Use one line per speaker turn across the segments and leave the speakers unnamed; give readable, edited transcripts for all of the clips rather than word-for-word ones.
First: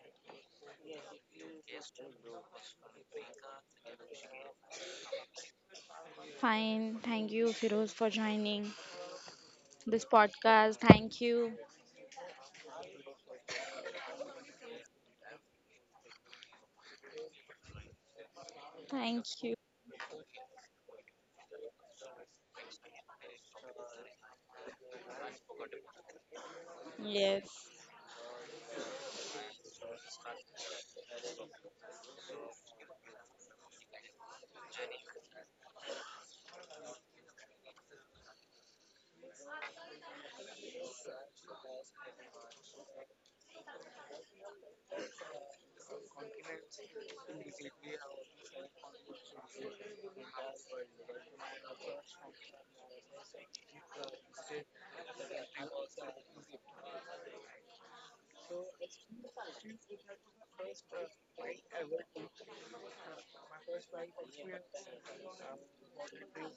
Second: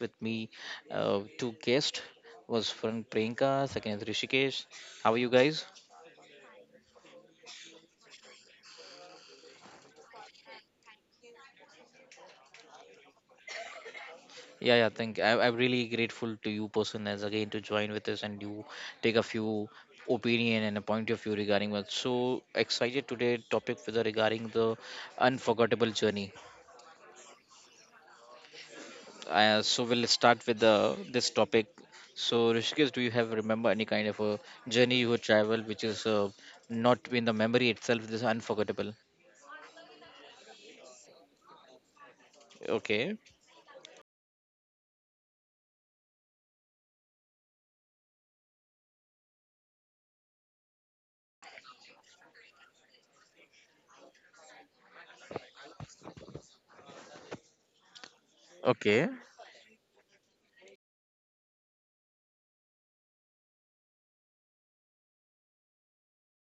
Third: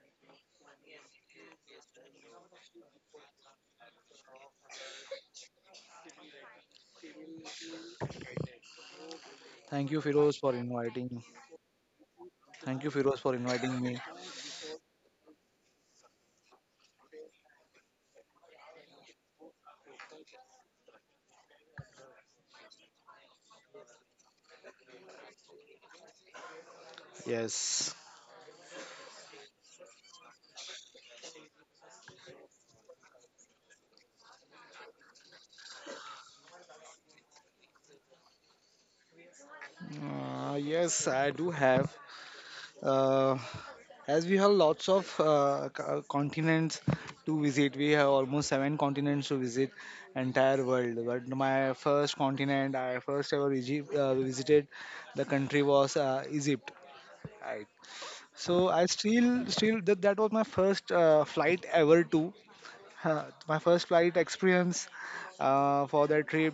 with me. Two guests was friend Priyanka, second is Rishikesh. How are you guys?
Fine. Thank you, Firoz, for joining
Thank you,
this
Firoz, for
podcast. Thank
inviting.
you.
Thank you, Firoz, for inviting me.
Yeah, yeah. Thank. I'm really grateful to you, person, as again to join with us and you take a
Thank you.
few opinion and a point of view regarding what. So excited today topic with the regarding the unforgettable journey.
Yes.
Yes,
So we'll start with the this topic. So Rishikesh, do you have remember any kind of a journey you have traveled which is not in the memory itself, this is unforgettable?
yes, I do have.
Okay,
Uh, as we have lots of continents to visit, we have almost seven continents to visit, entire world. But my first continent, I first ever Egypt, visited, the country was Egypt. Right. So I
okay,
still that was my first flight ever too. My first flight experience for that trip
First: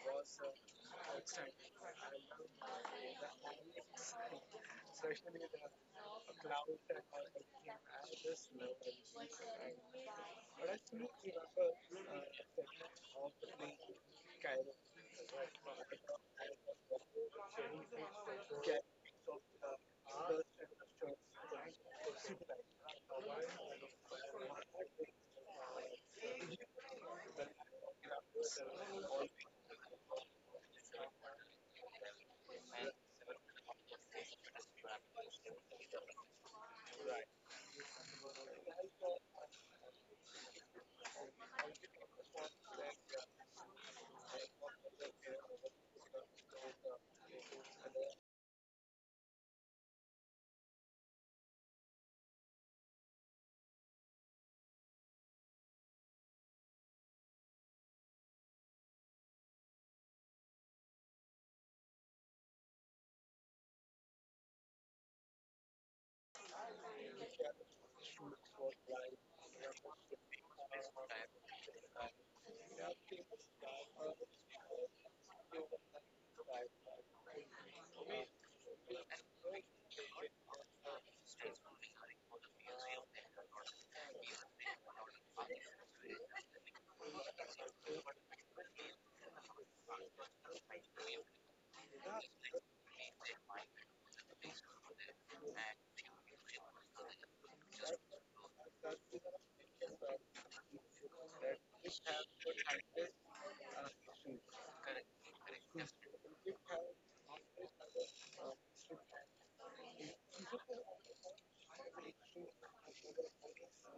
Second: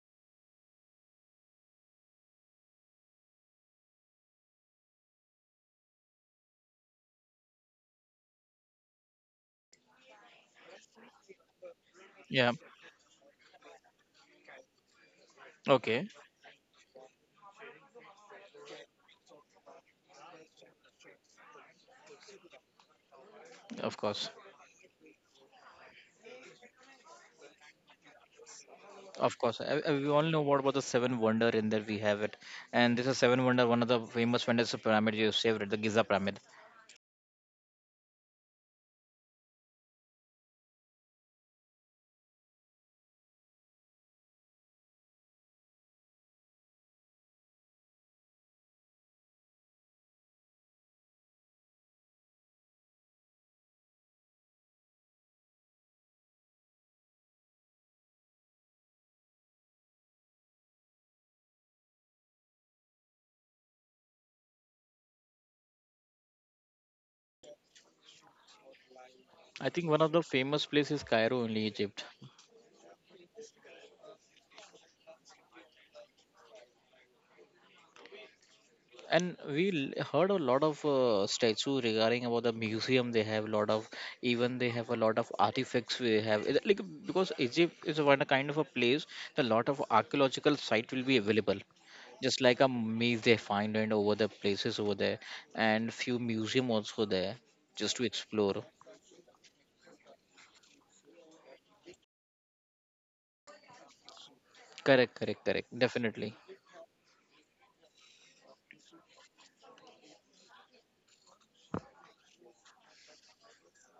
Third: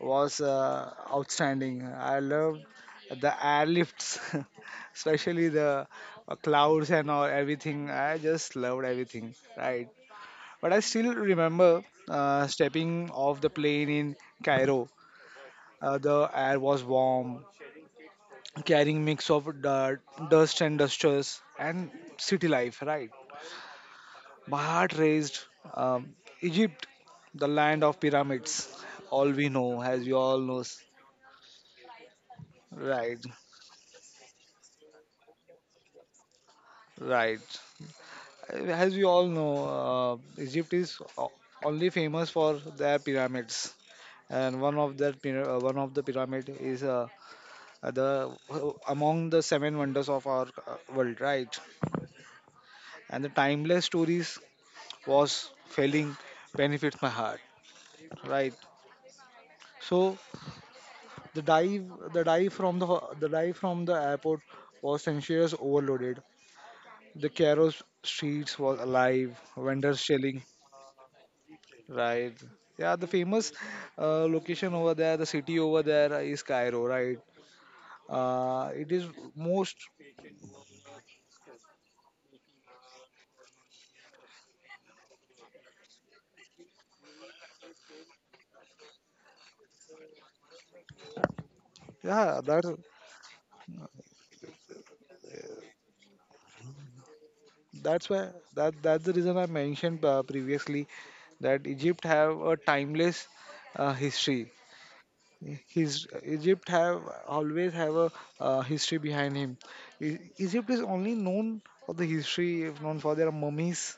was outstanding. I love the airlifts, especially the clouds and all everything. I just loved everything, right? But I still remember
yeah,
stepping off the plane in Cairo.
okay,
The air was warm, carrying mix of dirt, dust and dusters, and city life, right?
of course,
My heart raised. Um, Egypt, the land of pyramids, all
of
we
course. Uh,
know,
uh,
as
we
we
all
all
know what
know,
about the seven wonder in there we have it, and this is
right?
seven wonder one of the famous wonders of pyramid you have saved it, the Giza pyramid.
Right. As we all know, Egypt is only famous for their pyramids, and one of that one of the pyramid is the among the seven wonders of our world, right? And the timeless stories was failing benefits my heart, right? So the dive the dive from the airport was sensuous overloaded. The Cairo streets was alive,
I think
vendors
one of the
selling.
famous places is Cairo in Egypt.
Right. Yeah, the famous location over there, the city over there is Cairo, right? It is
And we
most.
heard a lot of statue regarding about the museum, they have a lot of, even they have a lot of artifacts we have, like, because Egypt is one a kind of a place, the lot of archaeological site will be available,
Yeah.
just like a maze they find and over the places over there, and few museum also there just to
That's why
explore.
that that's the reason I mentioned previously that Egypt have a timeless history.
Correct, correct, correct.
His
Definitely.
Egypt have always have a history behind him. Egypt is only known for the history, known for their mummies.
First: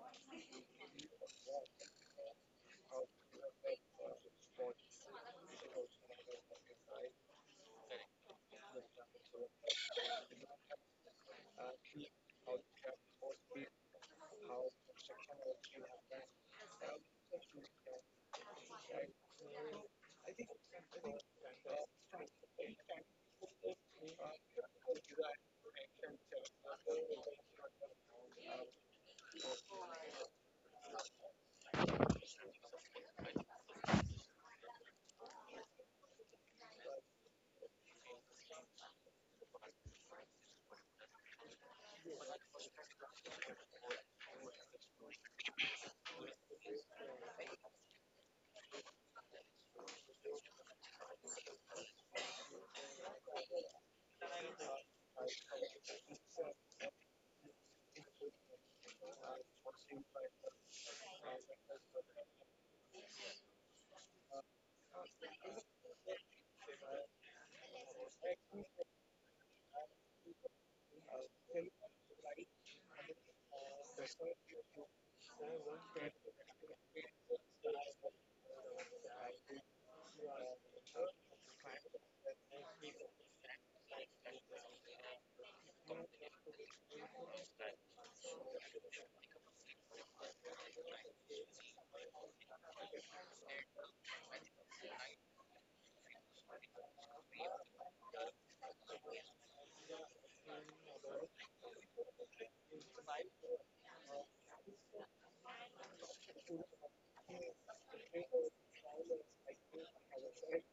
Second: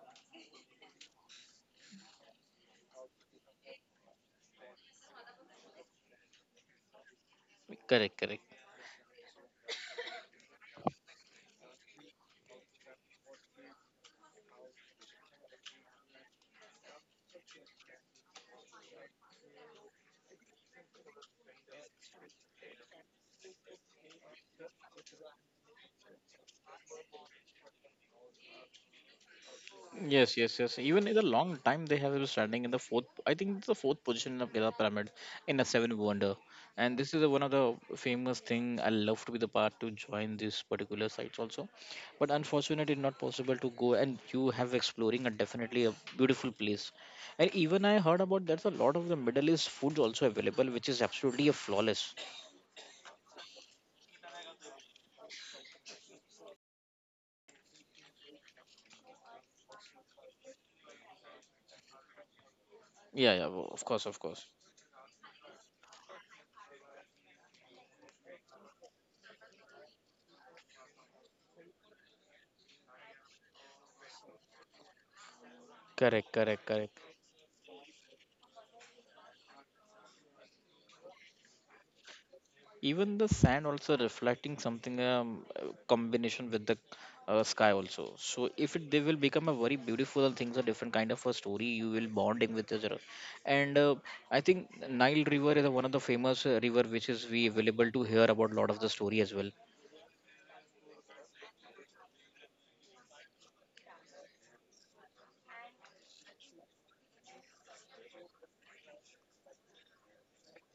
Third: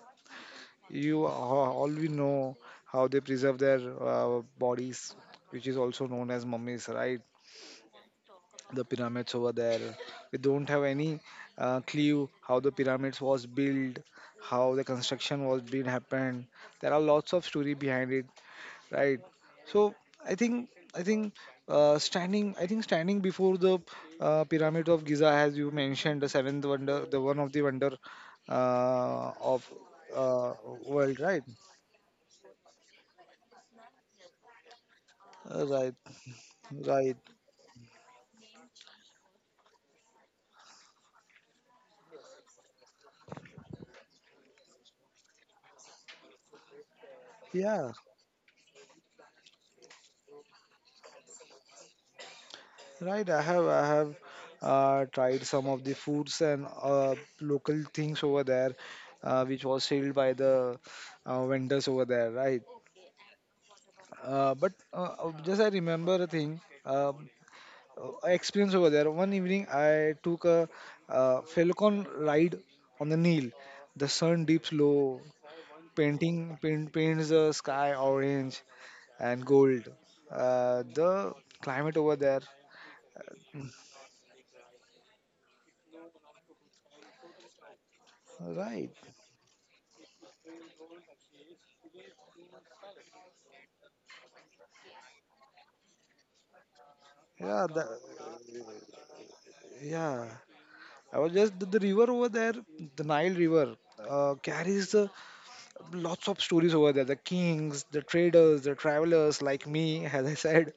You all we know how they preserve their bodies, which is also known as mummies, right?
Correct, correct.
The pyramids over there. We don't have any clue how the pyramids was built, how the construction was being happened. There are lots of story behind it, right? So I think I think I think standing before the pyramid of Giza, as you mentioned, the seventh wonder, the one of the wonder of
Yes, yes,
uh,
yes. Even in
world,
the
right?
long time, they have been standing in the fourth. I think it's the fourth position of the pyramid in
Uh,
a
Right,
seven wonder. And this
right,
is the one of the famous thing. I love to be the part to join these particular sites also, but unfortunately, it's not possible to go. And you have exploring a definitely a beautiful place. And even
yeah,
I heard about there's a lot of the Middle East food also available, which is absolutely a flawless.
right. I have tried some of the foods and local things over there, which was sold by the vendors over there, right?
Yeah, yeah. Of course, of course.
But just I remember a thing, experience over there. One evening, I took a Falcon ride on the Nile. The sun dips low,
Correct, correct, correct.
paints the sky orange and gold. The climate over there.
Even the sand also reflecting something, combination with the sky also, so if it
Right.
they will become a very beautiful things, a different kind of a story you will bonding with each other. And I think Nile River is one of the famous river which is we
Yeah. The,
available to hear about lot of the story as well.
yeah. I was just the river over there, the Nile River, carries lots of stories over there. The kings, the traders, the travelers like me, as I said,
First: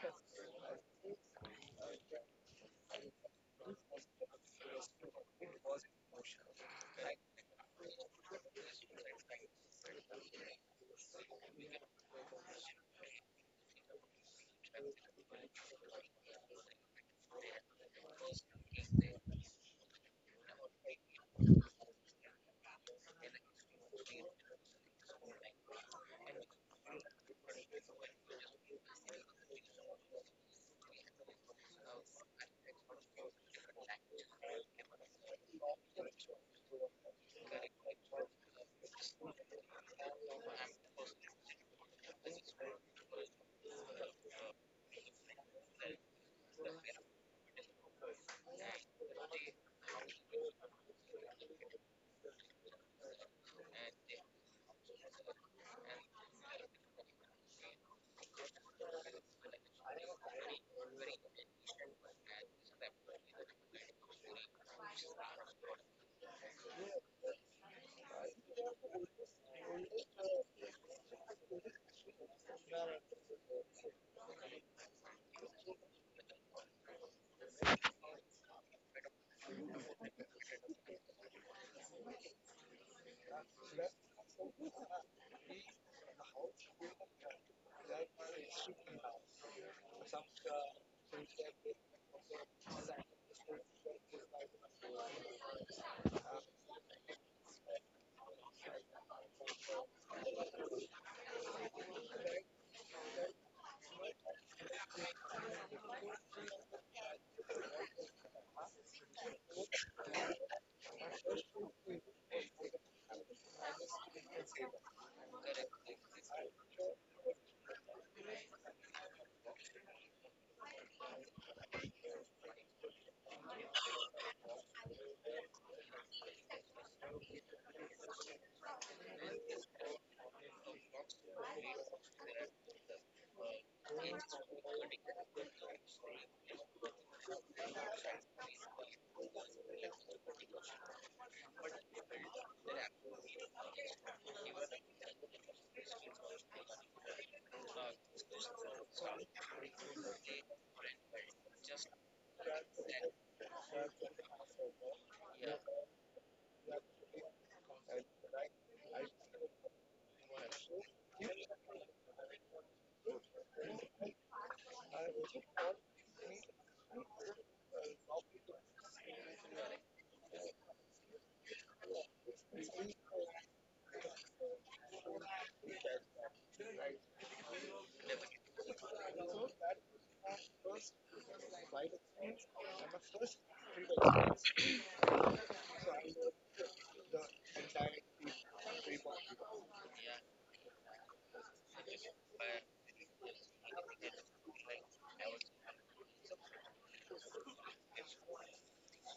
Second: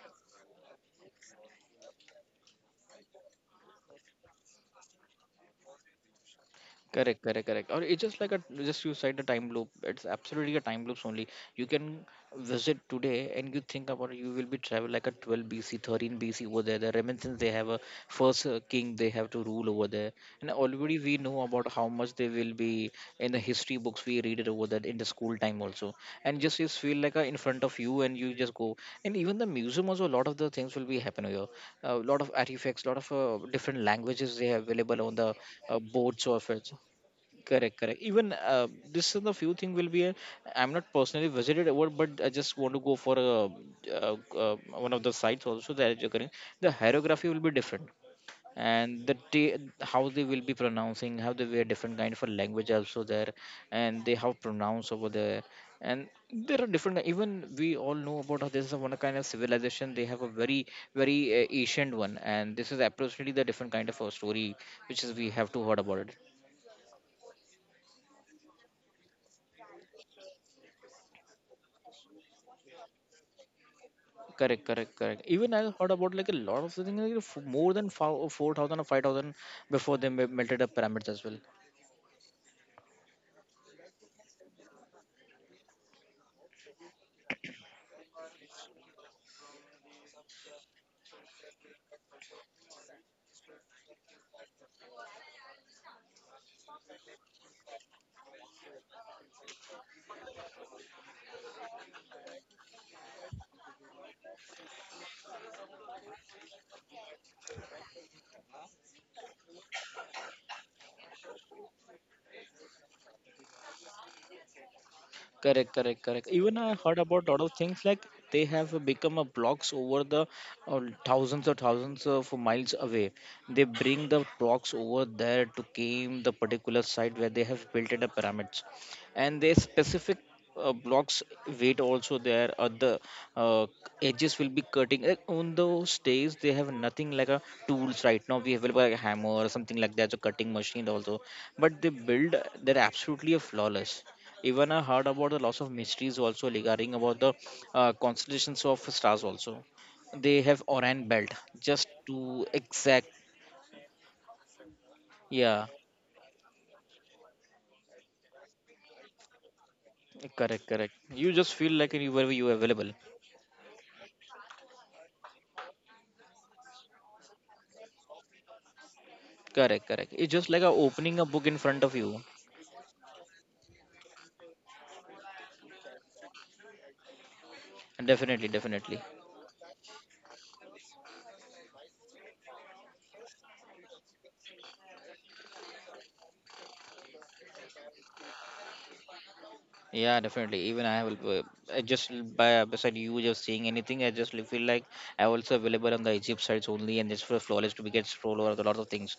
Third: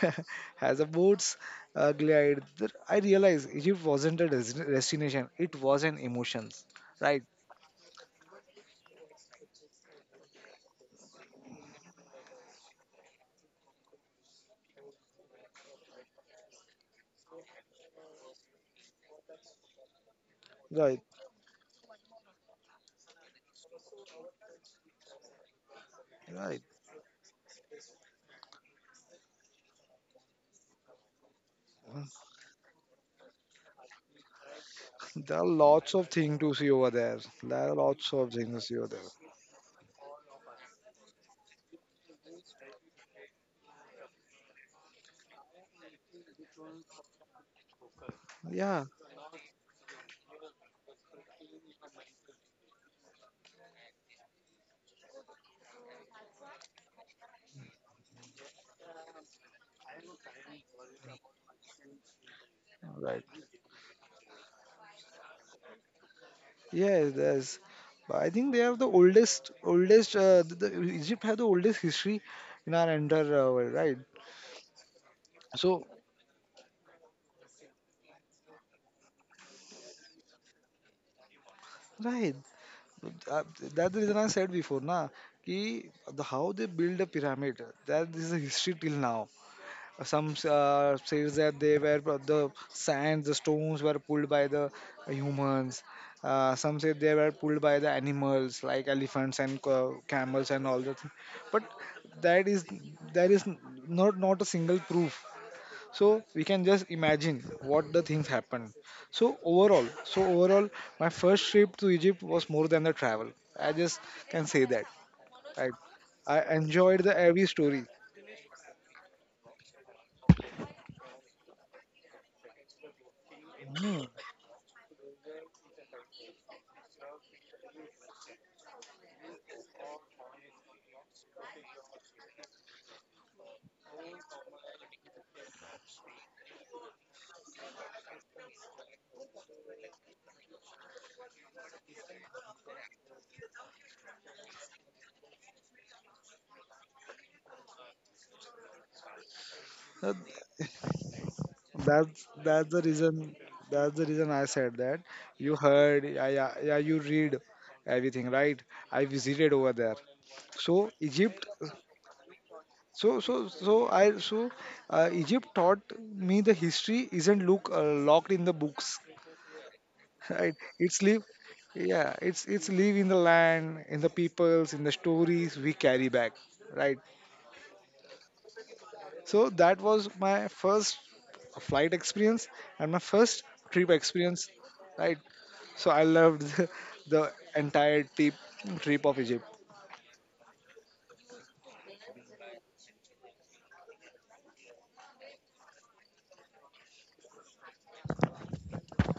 as a boats glide. That I realized Egypt wasn't a destination; it was an emotions.
Correct,
Right.
correct, correct. Or it's just like a just you said a time loop. It's absolutely a time loops only. You can visit today and you think about it, you will be travel like a 12 BC, 13 BC over there. The Renaissance they have a first king they have to rule over there, and already
Right.
we know about how much they will be in the history books we read it over that in the school time also. And just
Right.
you feel like in front of you and you just go. And even the museum also a lot of the things will be happening here. A lot of artifacts, lot of different languages they have available on the
There are lots of
boards
things
of
to see
it.
over there. There are
Correct, correct.
lots of
Even
things to see over there.
this is the few thing will be. I am not personally visited over, but I just want to go for a, one of the sites also that is occurring. The hierography will be different,
Yeah.
and the how they will be pronouncing, how they were different kind of a language also there, and they have pronouns over there, and there are different. Even we all know about how this is a one kind of civilization. They have a very very ancient one, and this is
Right.
approximately the different kind of a story which is we have to heard about it.
Yes, yes. But I think they are the oldest. The Egypt has the oldest history in our entire world, right?
Correct, correct, correct. Even I
So,
heard about like a lot of things, like more than 4,000 or 5,000 before they melted the pyramids as well.
right. Uh, that's the reason I said before, na, ki the how they build a pyramid. That is a history till now. Some says that they were the sands, the stones were pulled by the humans. Some say they were pulled by the animals like elephants and camels and all that. But that is there is not, not a single proof. So we can just imagine what the things happened. So overall, my first trip to Egypt was more than the travel. I just can say that. I
Correct, correct, correct.
I
Even I heard
enjoyed the
about a lot
every
of
story.
things like they have become a blocks over the uh, thousands or thousands of miles away. They
Hmm.
bring the blocks over there to came the particular site where they have built it a pyramids, and they specific blocks weight also there. Or the uh, edges will be cutting. Like, on those days they have nothing like a tools right now. We have like a hammer or something like that, so cutting machine also. But they build, they're absolutely a flawless. Even I heard about the loss of mysteries also regarding about the constellations of stars also.
Uh,
They have Orion belt just
That's
to
that's the
exact.
reason. That's the reason I said that. You
Yeah,
heard, yeah, yeah, yeah, you read everything, right? I visited over there.
correct,
So
correct. You
Egypt,
just feel like you were you available.
so so so I so Egypt taught me the history isn't look locked in the books,
Correct, correct. It's just
right?
like a
It's
opening
live,
a book in front of
yeah,
you.
it's live in the land, in the peoples, in the stories we carry back, right?
Definitely, definitely.
So that was my first flight experience and my first trip experience, right? So I loved the entire trip of Egypt.
Yeah, definitely. Even I will I just by beside you just seeing anything, I just feel like I also available on the Egypt sites only, and just for flawless to be get scroll over a lot of things.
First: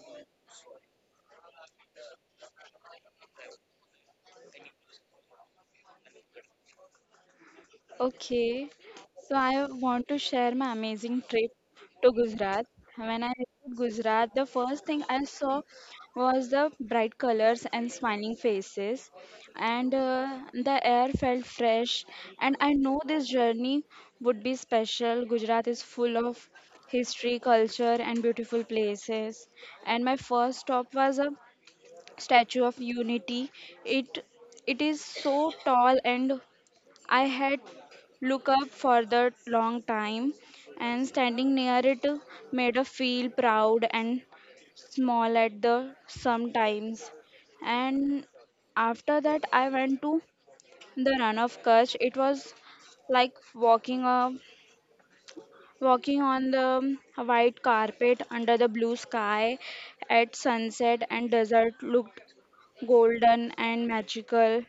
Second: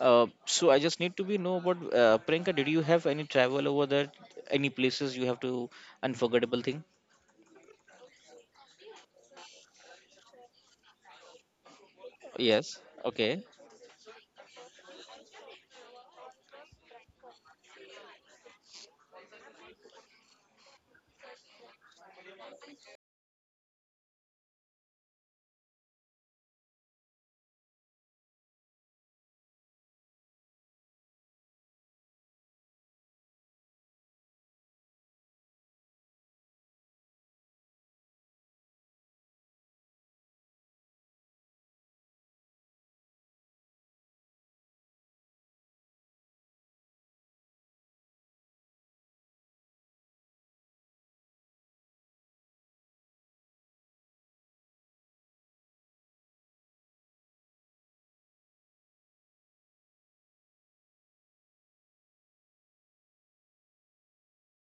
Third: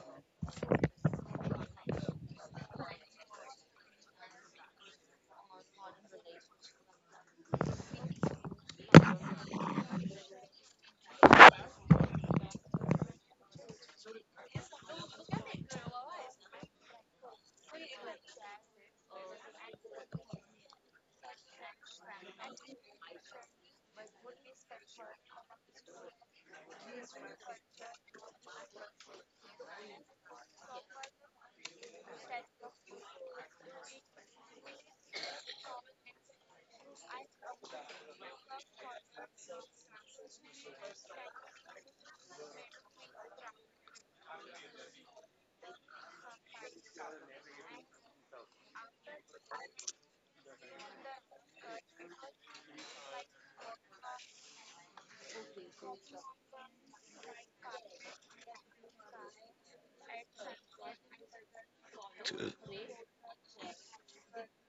So I just need to be know about Priyanka. Did you have any travel over there? Any places you have to unforgettable thing?
Okay, so I want to share my amazing trip to Gujarat.
Yes.
When I
Okay.
reached Gujarat, the first thing I saw was the bright colors and smiling faces, and the air felt fresh. And I know this journey would be special. Gujarat is full of history, culture, and beautiful places. And my first stop was a Statue of Unity. It it is so tall, and I had looked up for the long time, and standing near it made her feel proud and small at the sometimes. And after that, I went to the run of course. It was like walking on the white carpet under the blue sky at sunset, and desert looked golden and magical.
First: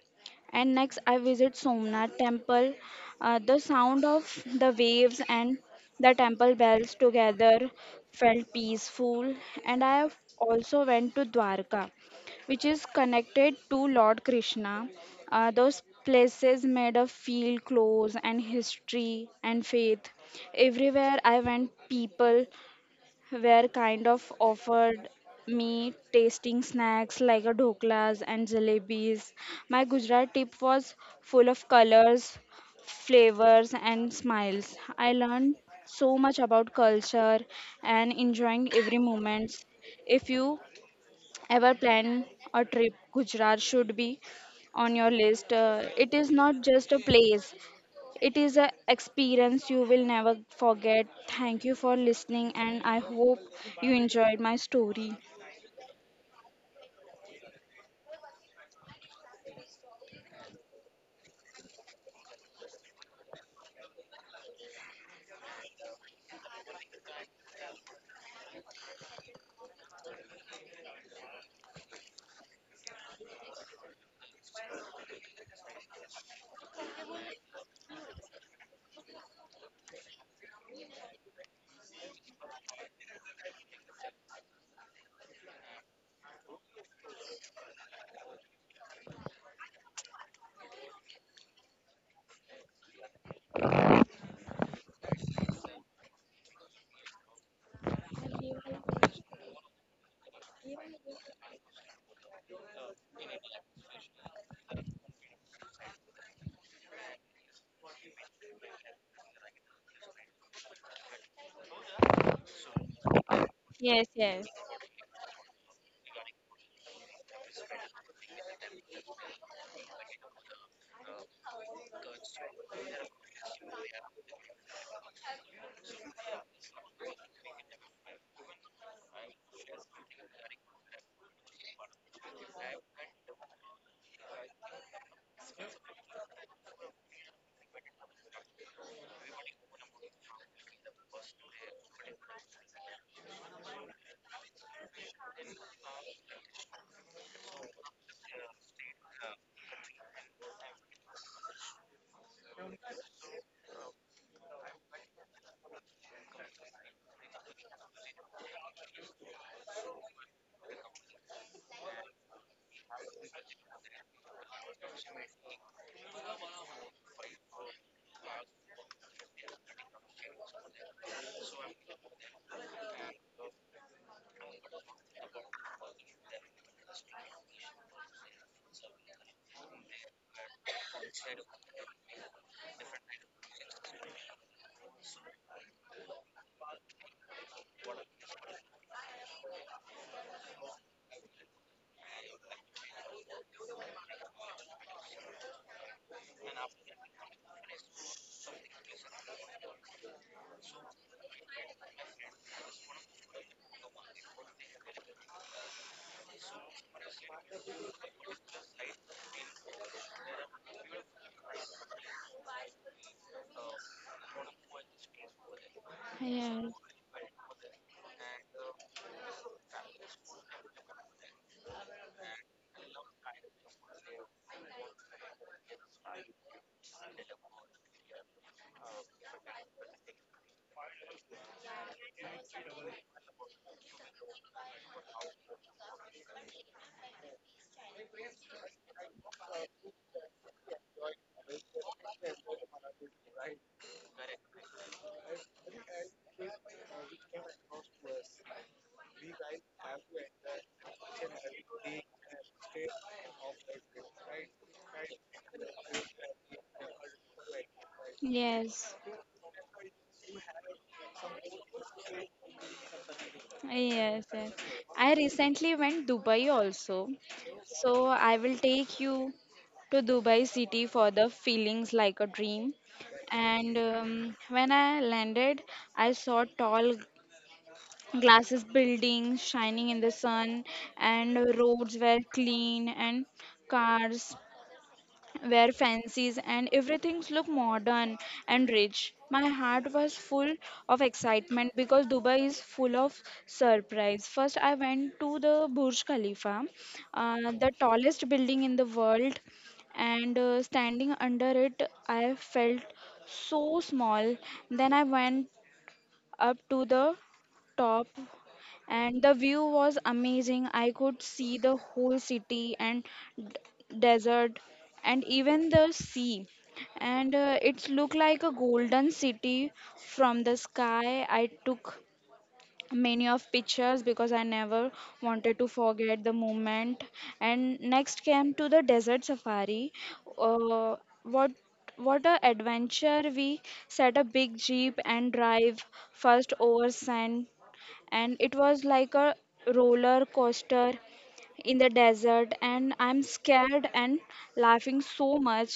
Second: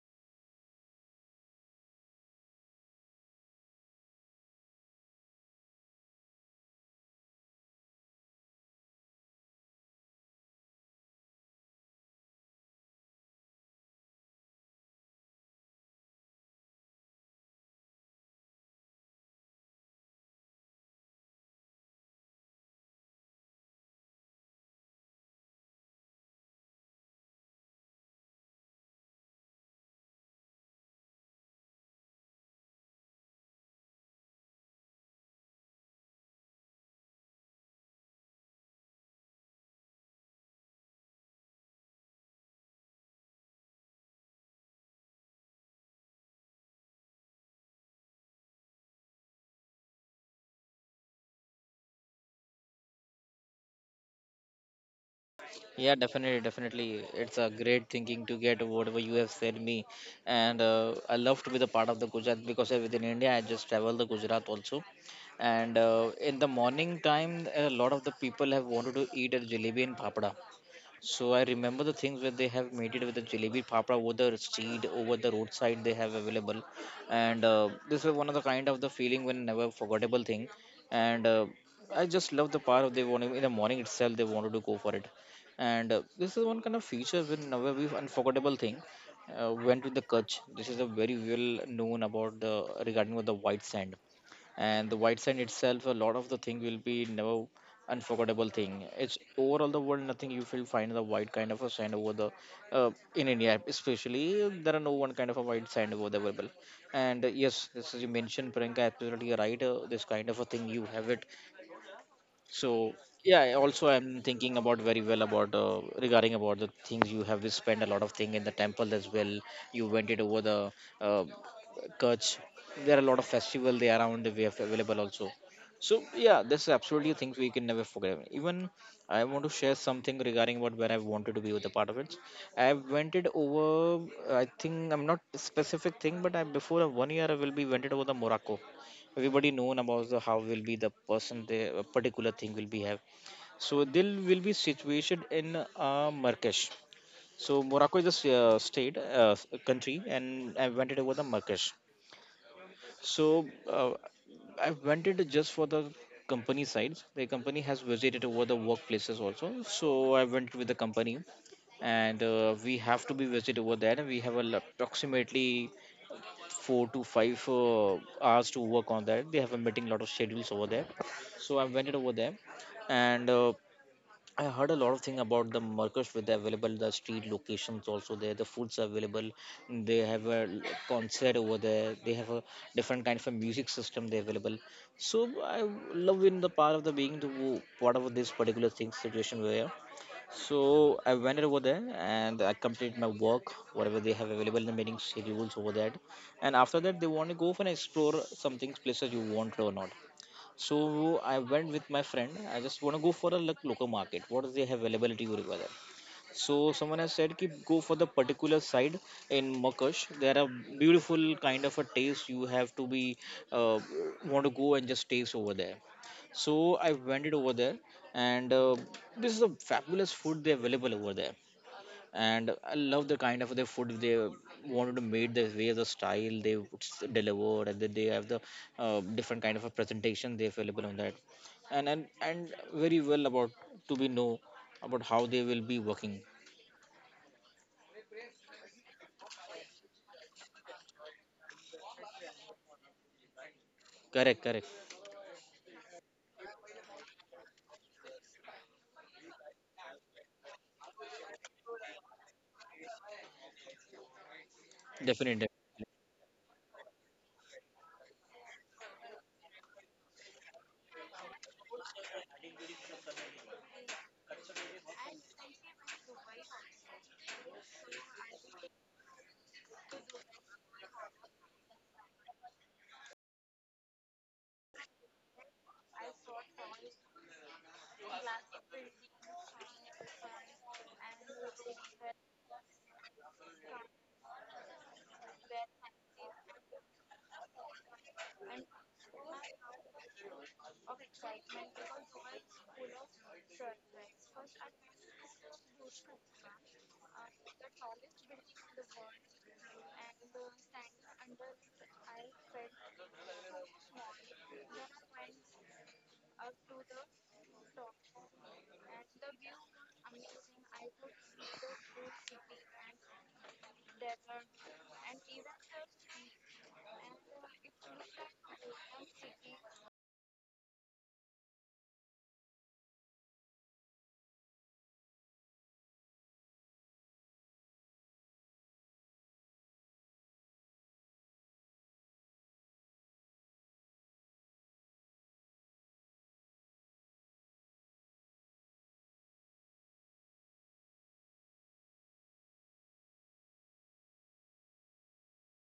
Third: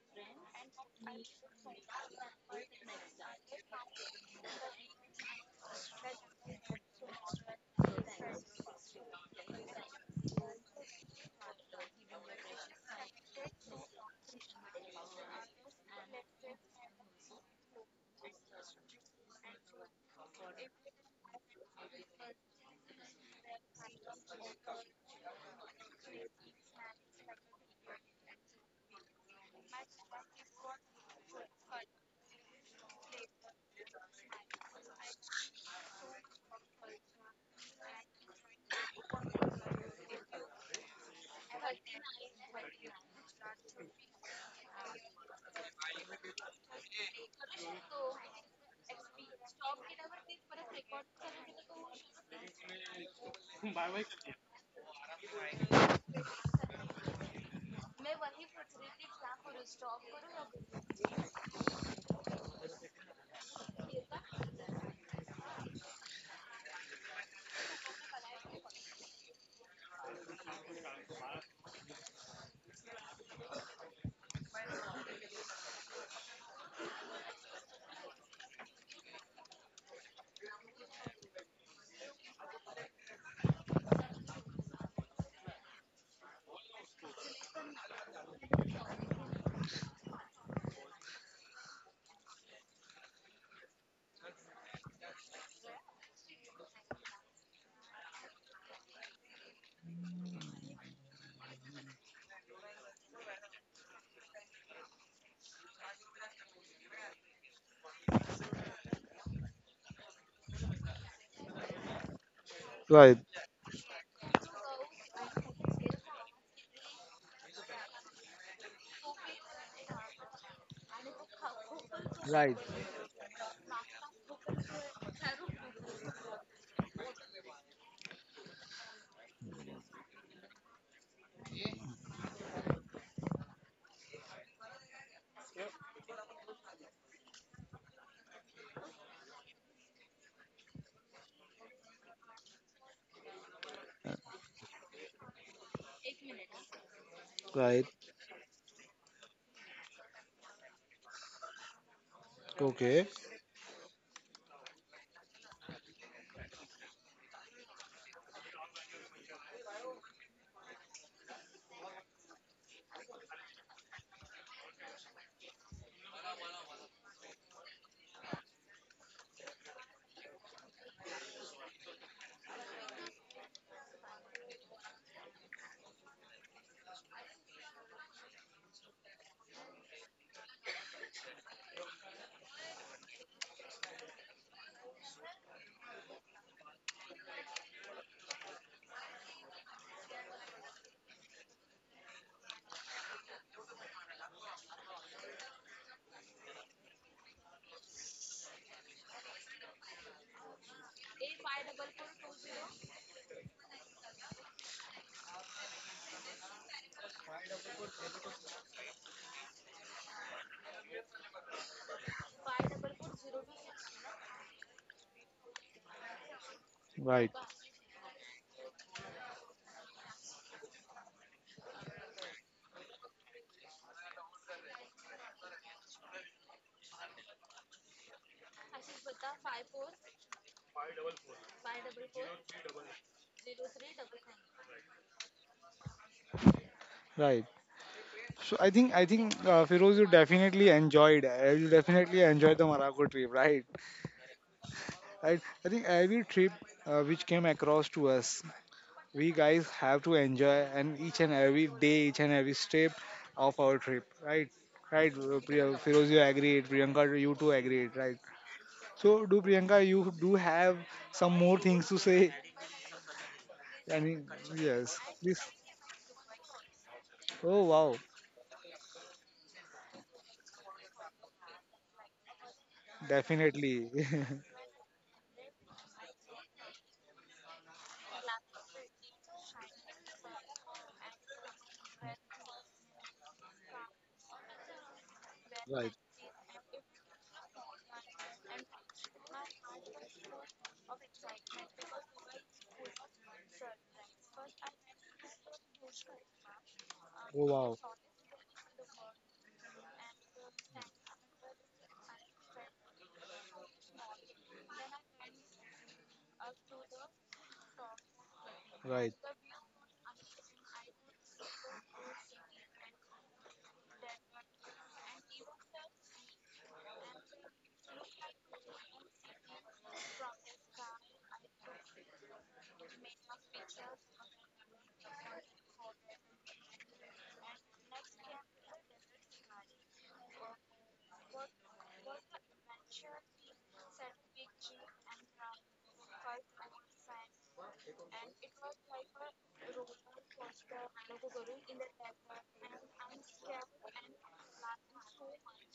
And next, I visit Somnath temple. The sound of the waves and the temple bells together felt peaceful. And I have also went to Dwarka, which is connected to Lord Krishna. Those places made us feel close and history and faith. Everywhere I went, people were kind of offered me tasting snacks like a dhoklas and jalebis. My Gujarat trip was full of colors, flavors, and smiles. I learned so much about culture and enjoying every moment. If you ever plan a trip, Gujarat should be on your list. It is not just a place, it is an experience you will never forget. Thank you for listening, and I hope you enjoyed my story.
Yeah, definitely, definitely. It's a great thinking to get whatever you have said me, and I love to be the part of the Gujarat, because within India I just travel the Gujarat also, and in the morning time a lot of the people have wanted to eat a jalebi and papada, so I remember the things where they have made it with the jalebi papra over the street, over the roadside they have available, and this was one of the kind of the feeling when never forgettable thing, and I just love the part of they wanted in the morning itself they wanted to go for it, and this is one kind of feature when never we unforgettable thing. Went to the Kutch. This is a very well known about the regarding with the white sand, and the white sand itself a lot of the thing will be never unforgettable thing, it's overall the world nothing you will find the white kind of a sand over the in India especially, there are no one kind of a white sand over there available. And yes, this is, you mentioned prank, absolutely right. Uh, this kind of a thing you have it. So
Right,
yeah, I also
Yes,
I'm
yes.
thinking about very well about regarding about the things you have spent a lot of thing in the temple as well. You went it over the uh, Kutch.
Right,
There are a lot of festival they around we have available also. So yeah, this is absolutely things we can never forget. Even I want to share something regarding what where I wanted to be with the part of it. I went it over. I think I'm not specific thing, but I before one year I will be went it over the Morocco, everybody known about the how will be the person the a particular thing will be have, so they will be situated in Marrakesh. So
right.
Morocco is a state, country, and I went it over the Marrakesh.
Okay,
So uh, I went it just for the company side, the company has visited over the workplaces also, so I went with the company, and we have to be visited over there, and we have a approximately four to five hours to work on that. They have a meeting, lot of schedules over there. So I went it over there, and I heard a lot of thing about the markets with the available, the street locations also there, the foods available. They have a concert over there. They have a different kind of a music system they available. So I love in the part of the being to whatever this particular thing situation were. So I went over there and I completed my work, whatever they have available in the meeting schedules over that. And after that, they want to go for and explore something places you want or not. So I went with my friend. I just want to go for a, like, local market. What is the availability over there? So someone has said ki go for the particular side in Makash. There are beautiful kind of a taste you have to be uh, want to go and just taste over there.
Yes.
So I went
right,
it over there, and this is a fabulous food they available over there. And I love the kind of the food they wanted to made the way the style they would deliver, and then they have the different kind of a presentation they available on that, and very well about to be know about how they will be working.
right. So I think Feroz, you definitely enjoyed. You definitely enjoyed the Morocco trip, right?
Correct, correct.
Right. I think every trip which came across to us, we guys have to enjoy and each and every day, each and every step of our trip, right? Right,
Definitely.
Firoz, you agree it. Priyanka, you too agree it, right?
Yes,
So, do Priyanka, you do have some more things to say? I
yes,
mean,
yes.
yes,
I
this.
recently went Dubai also.
Oh wow,
So I will take you to Dubai city for the feelings like a dream. And
definitely.
when I landed, I saw tall Glasses buildings shining in the sun, and roads were clean, and cars were
Right.
fancies, and everything looked modern and rich. My heart was full of excitement because Dubai is full of surprise. First, I went to the Burj Khalifa,
Oh
the
wow.
tallest building in the world, and standing under it, I felt so small. Then I went up to the top,
Right.
and the view was amazing. I could see the whole city and desert and even the sea. And it looked like a golden city from the sky. I took many of pictures because I never wanted to forget the moment. And next came to the desert safari. Uh, what what a adventure! We set a big jeep and drive first over sand, and it was like a roller coaster in the desert, and I'm scared and laughing so much.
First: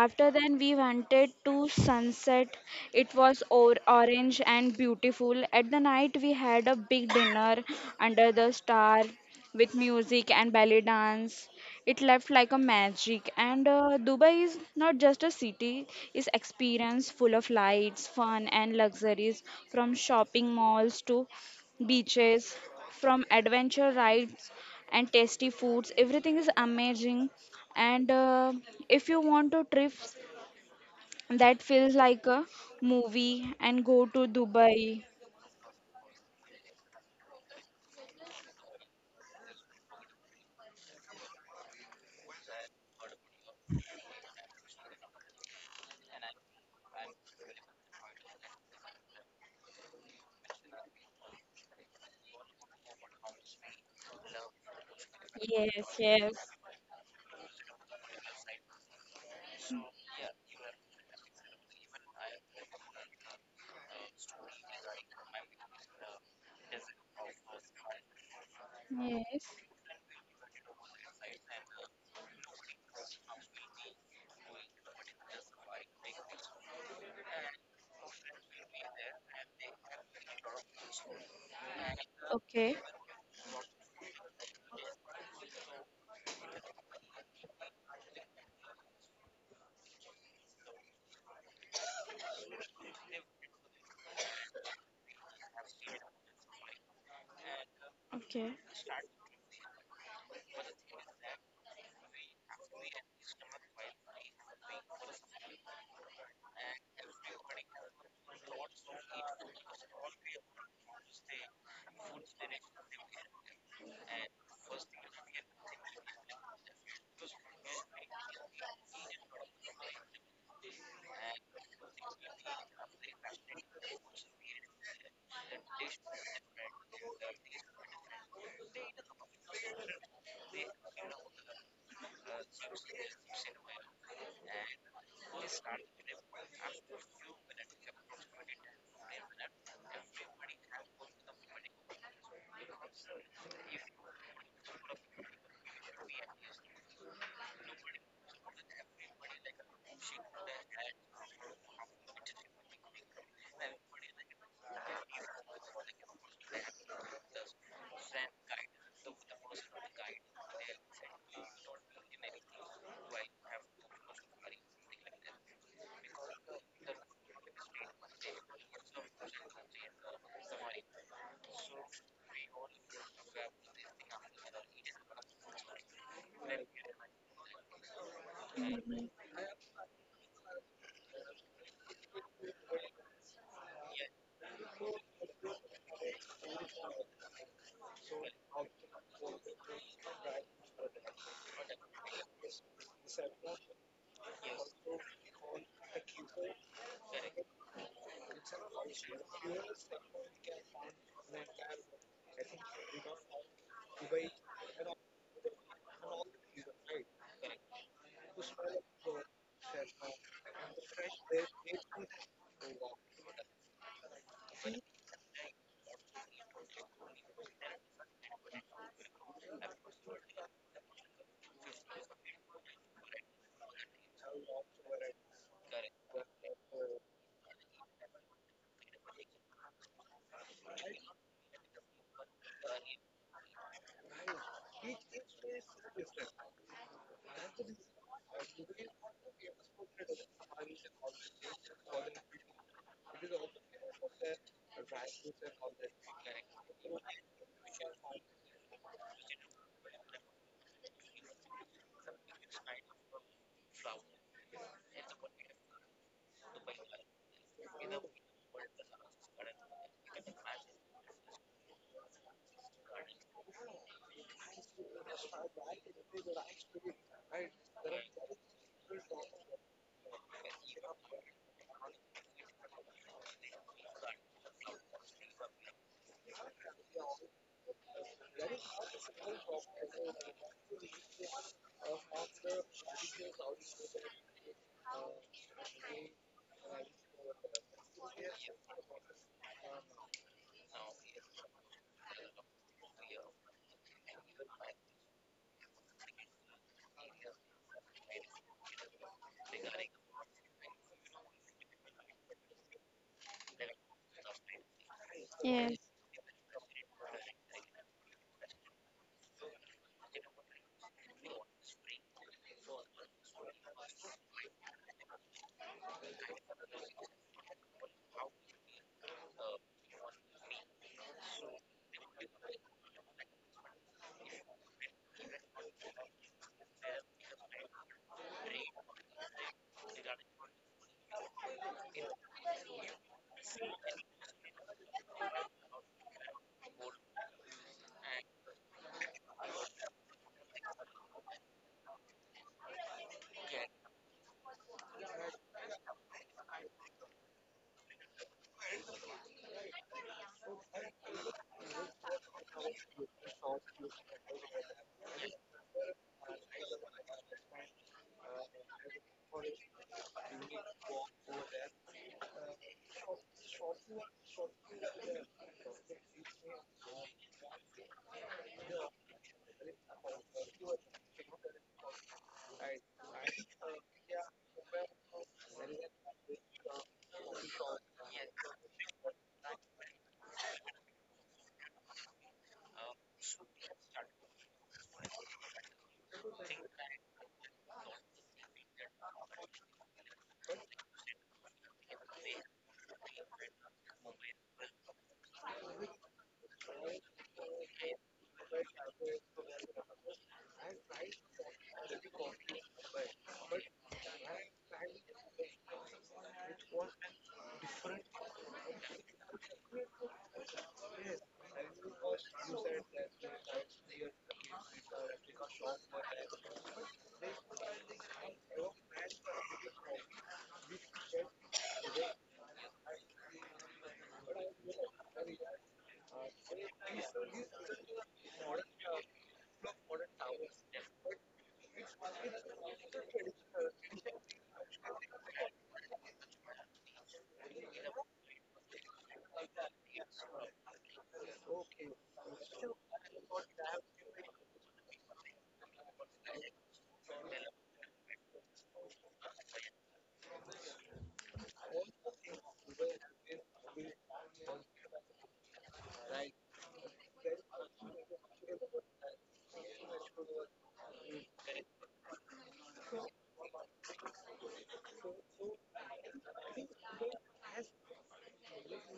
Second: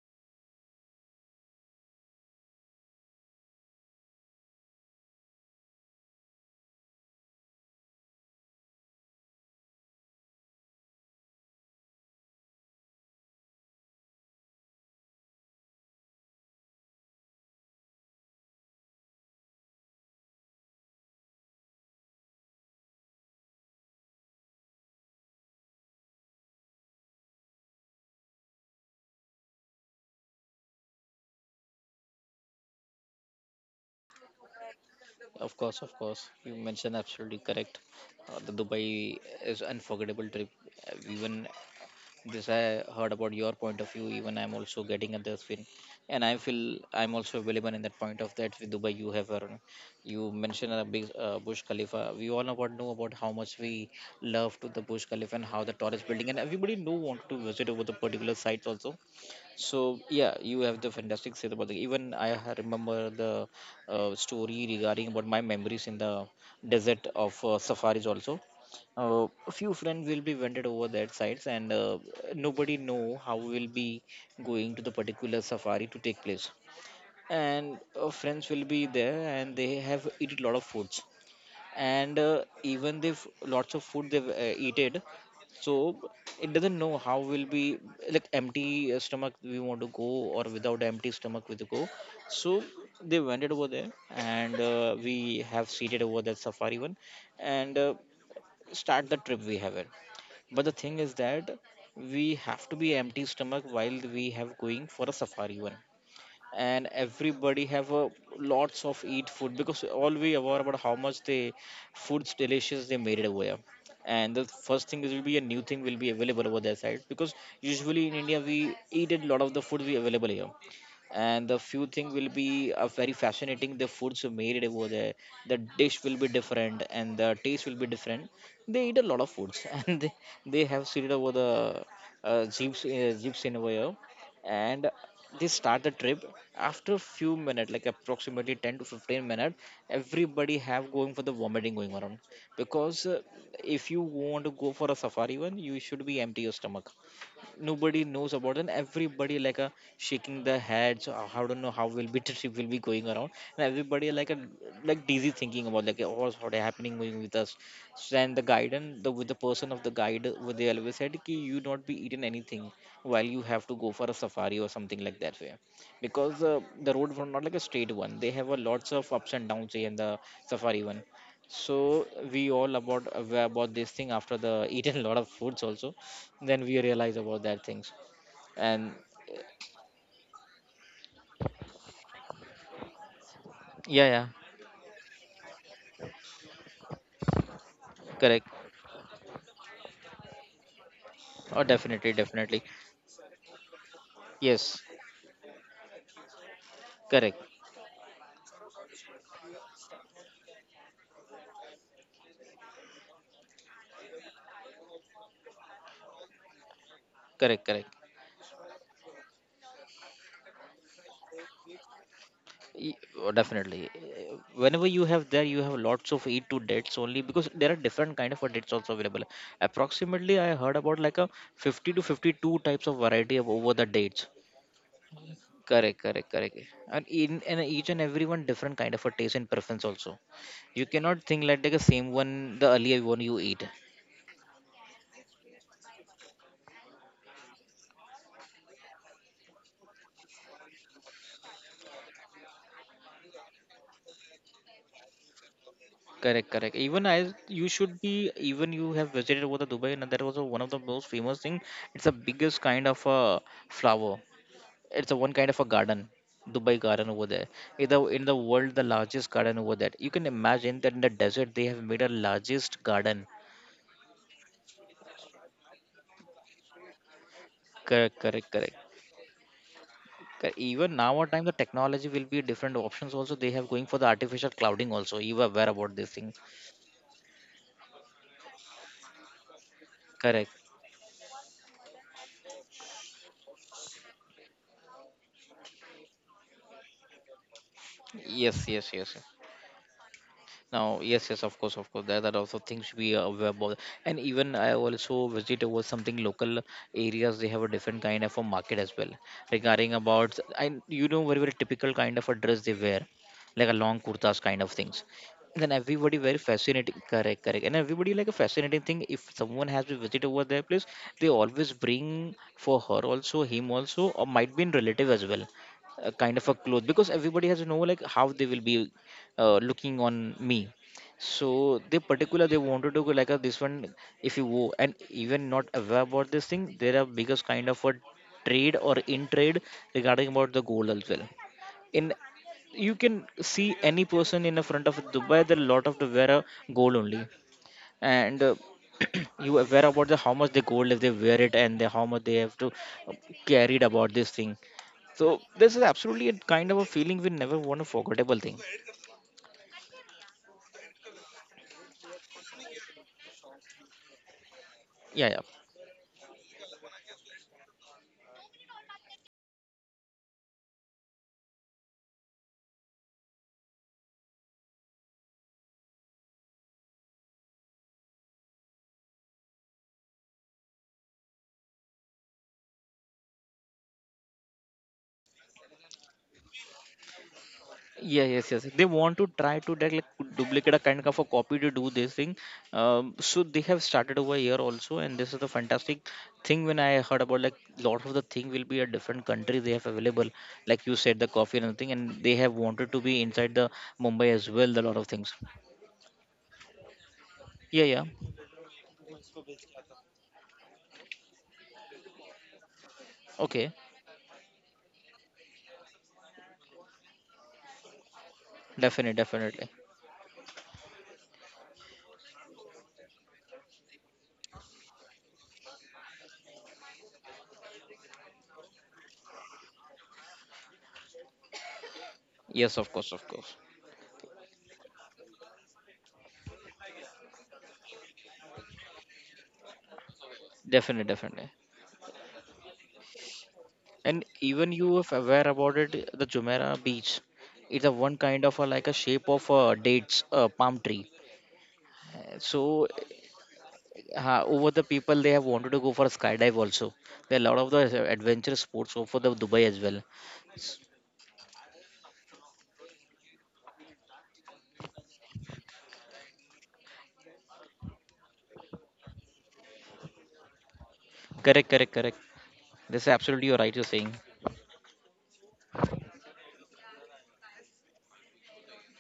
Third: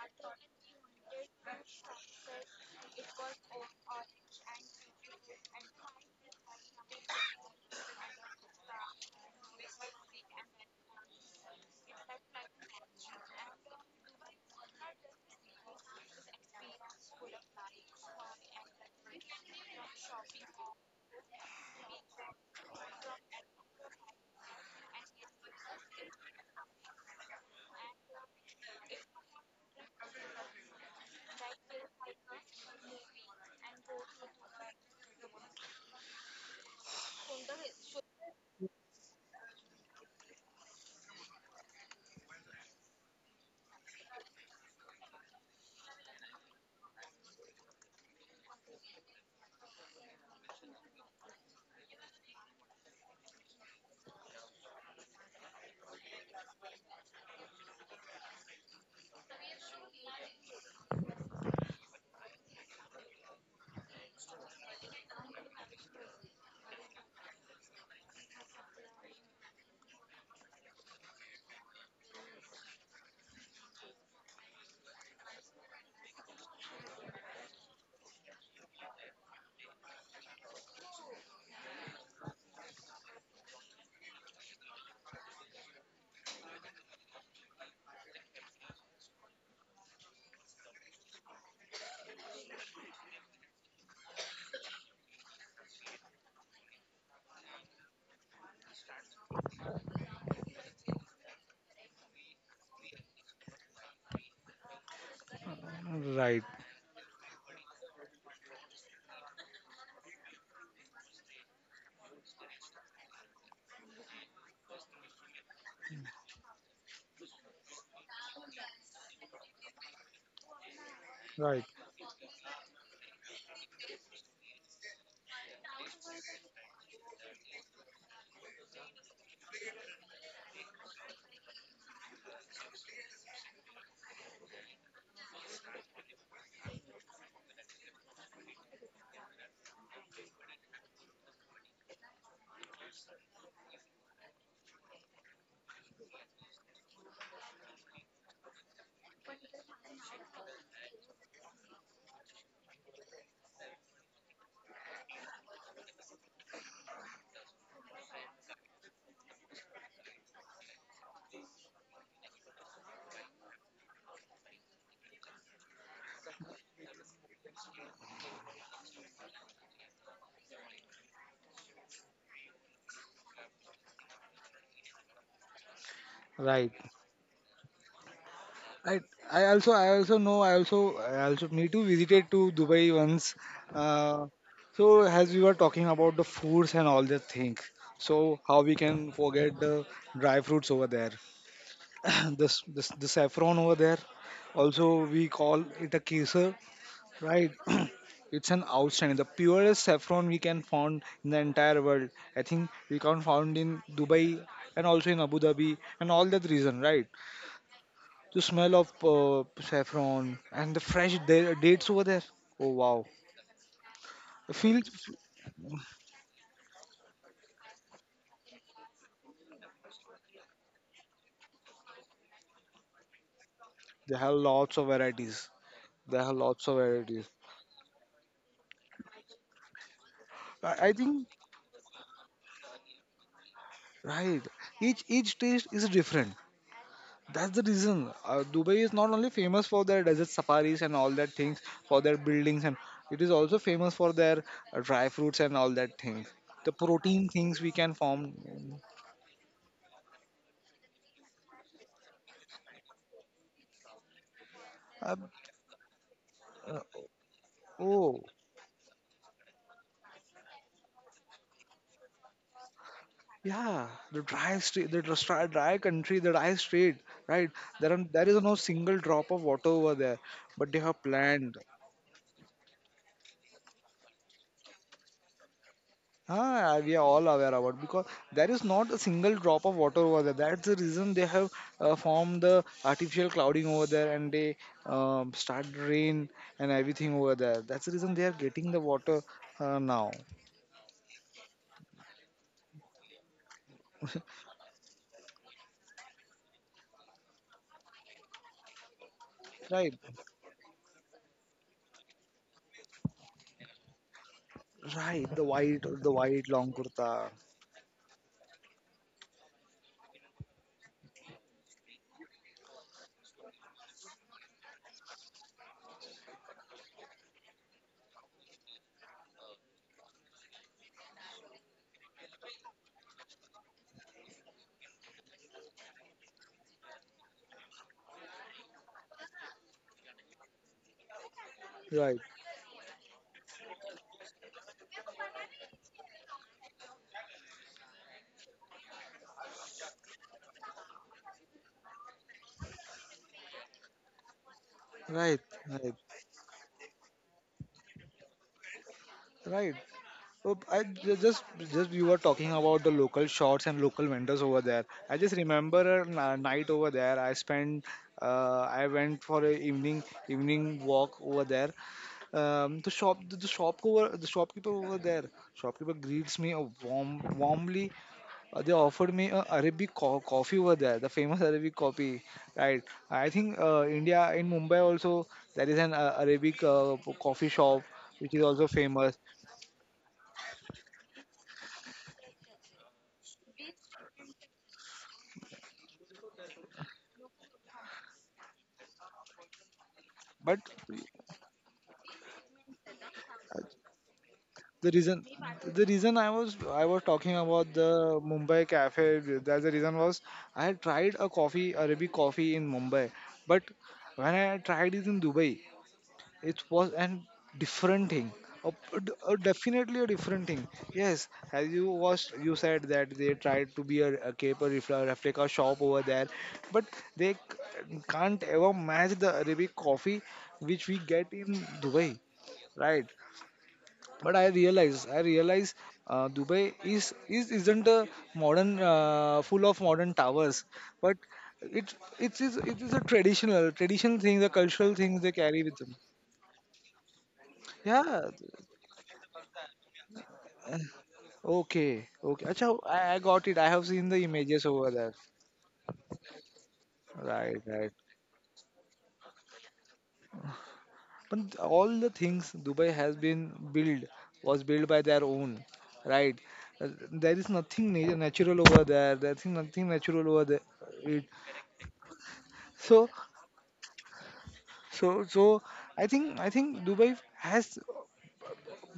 After then we wanted to sunset, it was orange and beautiful. At the night we had a big dinner under the star with music and belly dance. It left like a magic. And Dubai is not just a city, it's experience full of lights, fun, and luxuries, from shopping malls to beaches, from adventure rides and tasty foods. Everything is amazing. And if you want to trip that feels like a movie, and go to Dubai.
Of course, of course. You mentioned absolutely correct. The Dubai is unforgettable trip. Even this I heard about your point of view. Even I'm also getting at this win, and I feel I'm also available in that point of that with Dubai. You have Arun. You mentioned a big Bush Khalifa. We all know about how much we love to the Bush Khalifa and how the
Yes,
tallest building,
yes,
and everybody know want to visit over the particular sites also. So yeah, you have the fantastic said about the even remember the story regarding about my memories in the desert of safaris also. Uh,
yes.
a few friends will be wended over that sites and nobody know how we'll be going to the particular safari to take place. And friends will be there and they have eaten a lot of foods and
Okay,
even if lots of food they've eaten, so it doesn't know how will be like empty stomach we want to go or without empty stomach we to go, so they went it over there and we have seated over that safari one and
okay.
start the trip we have it. But the thing is that we have to be empty stomach while we have going for a safari one,
Right,
and everybody have a lots of eat food because all we aware about how much the food's delicious they made it over here. And the first thing is will be a new thing will be available over their side because usually in india we eat a lot of the food we available here, and the
right,
few thing will be very fascinating the foods are made over there. The dish will be different and the taste will be different. They eat a lot of foods and they have seen over the jeeps in over here, and they start the trip. After a few minutes like approximately 10 to 15 minutes everybody have going for the vomiting going around, because if you want to go for a safari one you should be empty your stomach. Nobody knows about and everybody like a shaking their heads, I don't know how will be trip will be going around, and everybody like a like dizzy thinking about like, oh, what happening going with us. So, then the guide and the with the person of the guide they always said ki you not be eating anything while you have to go for a safari or something like that way, because the road were not like a straight one, they have a lots of ups and downs in the safari one. So we all about aware about this thing after the eating a lot of foods also, then
right.
we realize about that things. And
I I also know I also me too visited to Dubai once.
yeah, yeah,
Uh, so as we were talking about the foods and all the things, so
correct.
how we can forget the dry fruits over there,
Oh, definitely, definitely.
this the saffron over there.
Yes,
Also we call it a kesar,
correct,
right? it's an outstanding, the purest saffron we can found in the entire world. I think we can found in Dubai and also in Abu Dhabi and all that reason, right?
correct, correct.
The smell of saffron and the fresh dates over there. Oh
Y-
wow!
oh, definitely.
I feel
Whenever you have there, you have lots of eight to dates only because there are different kind of dates also available. Approximately, I heard about like a 50 to 52 types of variety of over the
they
dates.
have lots of varieties.
Correct,
They
correct,
have
correct.
lots of
And
varieties.
in and each and everyone different kind of a taste and preference also. You
I, I
cannot
think
think like the same one the earlier one you eat.
right. Each taste is different. That's the reason Dubai is not only famous for their desert safaris and all that things, for their buildings, and it is also famous for their dry fruits and all that things.
Correct,
The
correct. Even
protein
as
things
you
we can
should be.
form.
Even you have visited over the Dubai, and that was a one of the most famous thing. It's the biggest kind of a flower. It's a
Uh,
one kind of a garden, Dubai
uh,
garden over there. In the
oh,
in the world, the largest garden over there. You can imagine that in the desert they have made a largest garden.
Yeah, the dry street, the dry country, the dry street, right? There are
Correct,
there is
correct,
no
correct.
single drop of water over there,
Correct.
but they
Even
have
now, our time the
planned.
technology will be different options. Also, they have going for the artificial clouding. Also, you are aware about this thing.
Ah, we are all aware about because there is not a single drop of water over there.
Correct.
That's the reason they have formed the artificial clouding over there, and they start rain and everything over there. That's the reason they are
Yes,
getting the
yes, yes,
water
yes.
now,
Now, yes, yes, of course, of course. There are also things we are aware about. And even I also visited was something local areas, they have a different kind of a market as well. Regarding
right?
about, I you know, very, very typical kind of a dress they wear, like a long kurtas kind of things.
Right,
Then
Yes,
the
everybody very
white long
fascinating,
kurta,
correct, correct. And everybody like a fascinating thing. If someone has to visit over their place, they always bring for her also, him also, or might be in relative as well a kind of a clothes because everybody has to know like how they will be looking on me, so they particular they wanted to go like a, this one. If you go and even not aware about this thing there are biggest kind of a trade or in trade regarding about the gold as well. In,
right,
you can see any person in the front of Dubai there are lot of the wear a gold only, and you aware about the how much they gold if they wear it and the, how much they have to uh, carried about this thing. So
right,
this is
right,
absolutely a kind of a feeling we never want to forgettable thing.
right. Oh, I ju- just you were talking about the local shops and local vendors over there. I
Yeah,
just
yeah.
remember a night over there. I spent I went for a evening walk over there. The shopkeeper over there. Shopkeeper greets me a warmly. They offered me a Arabic coffee over there, the famous Arabic coffee, right? I think India in Mumbai also there is an Arabic coffee shop
Yeah,
which is
yes, yes.
also
They
famous.
want to try to take like duplicate a kind of a copy to do this thing. So they have started over here also, and this is the fantastic thing. When I heard about like lot of the thing will be a different country they have available,
But
like you said, the coffee and everything, and they have wanted to be inside the Mumbai as well. The
the
lot of
reason
things.
the reason I was talking about
Yeah,
the
yeah.
Mumbai cafe, that's the reason was I had tried a coffee, Arabic coffee in Mumbai, but
Okay,
when I tried it in Dubai, it was an different thing, a,
definitely, definitely.
definitely a different thing. Yes, as you was you said that they tried to be a cape a refle- replica shop over there, but they can't ever match the Arabic coffee which we get in Dubai,
Yes, of
right?
course, of course.
But I realize Dubai is isn't a modern, full of modern towers,
Definitely,
but
definitely.
it it is a traditional
And
thing, the
even
cultural
you if
things they
aware
carry with
about
them.
it the Jumeirah beach, it's a one
Yeah.
kind of a, like a shape of a dates palm tree.
Okay. Okay. Acha,
So
I got it. I have seen the images
over the
over there.
people they have wanted to go for a skydive also. There are a lot
Right.
of
Right.
the adventure sports go for the Dubai as well.
But all the things Dubai has been built was built by their own. Right. There is nothing natural over there. There is nothing natural over there. It,
Correct, correct, correct. This is
so.
absolutely you're right you're saying.
So, I think Dubai has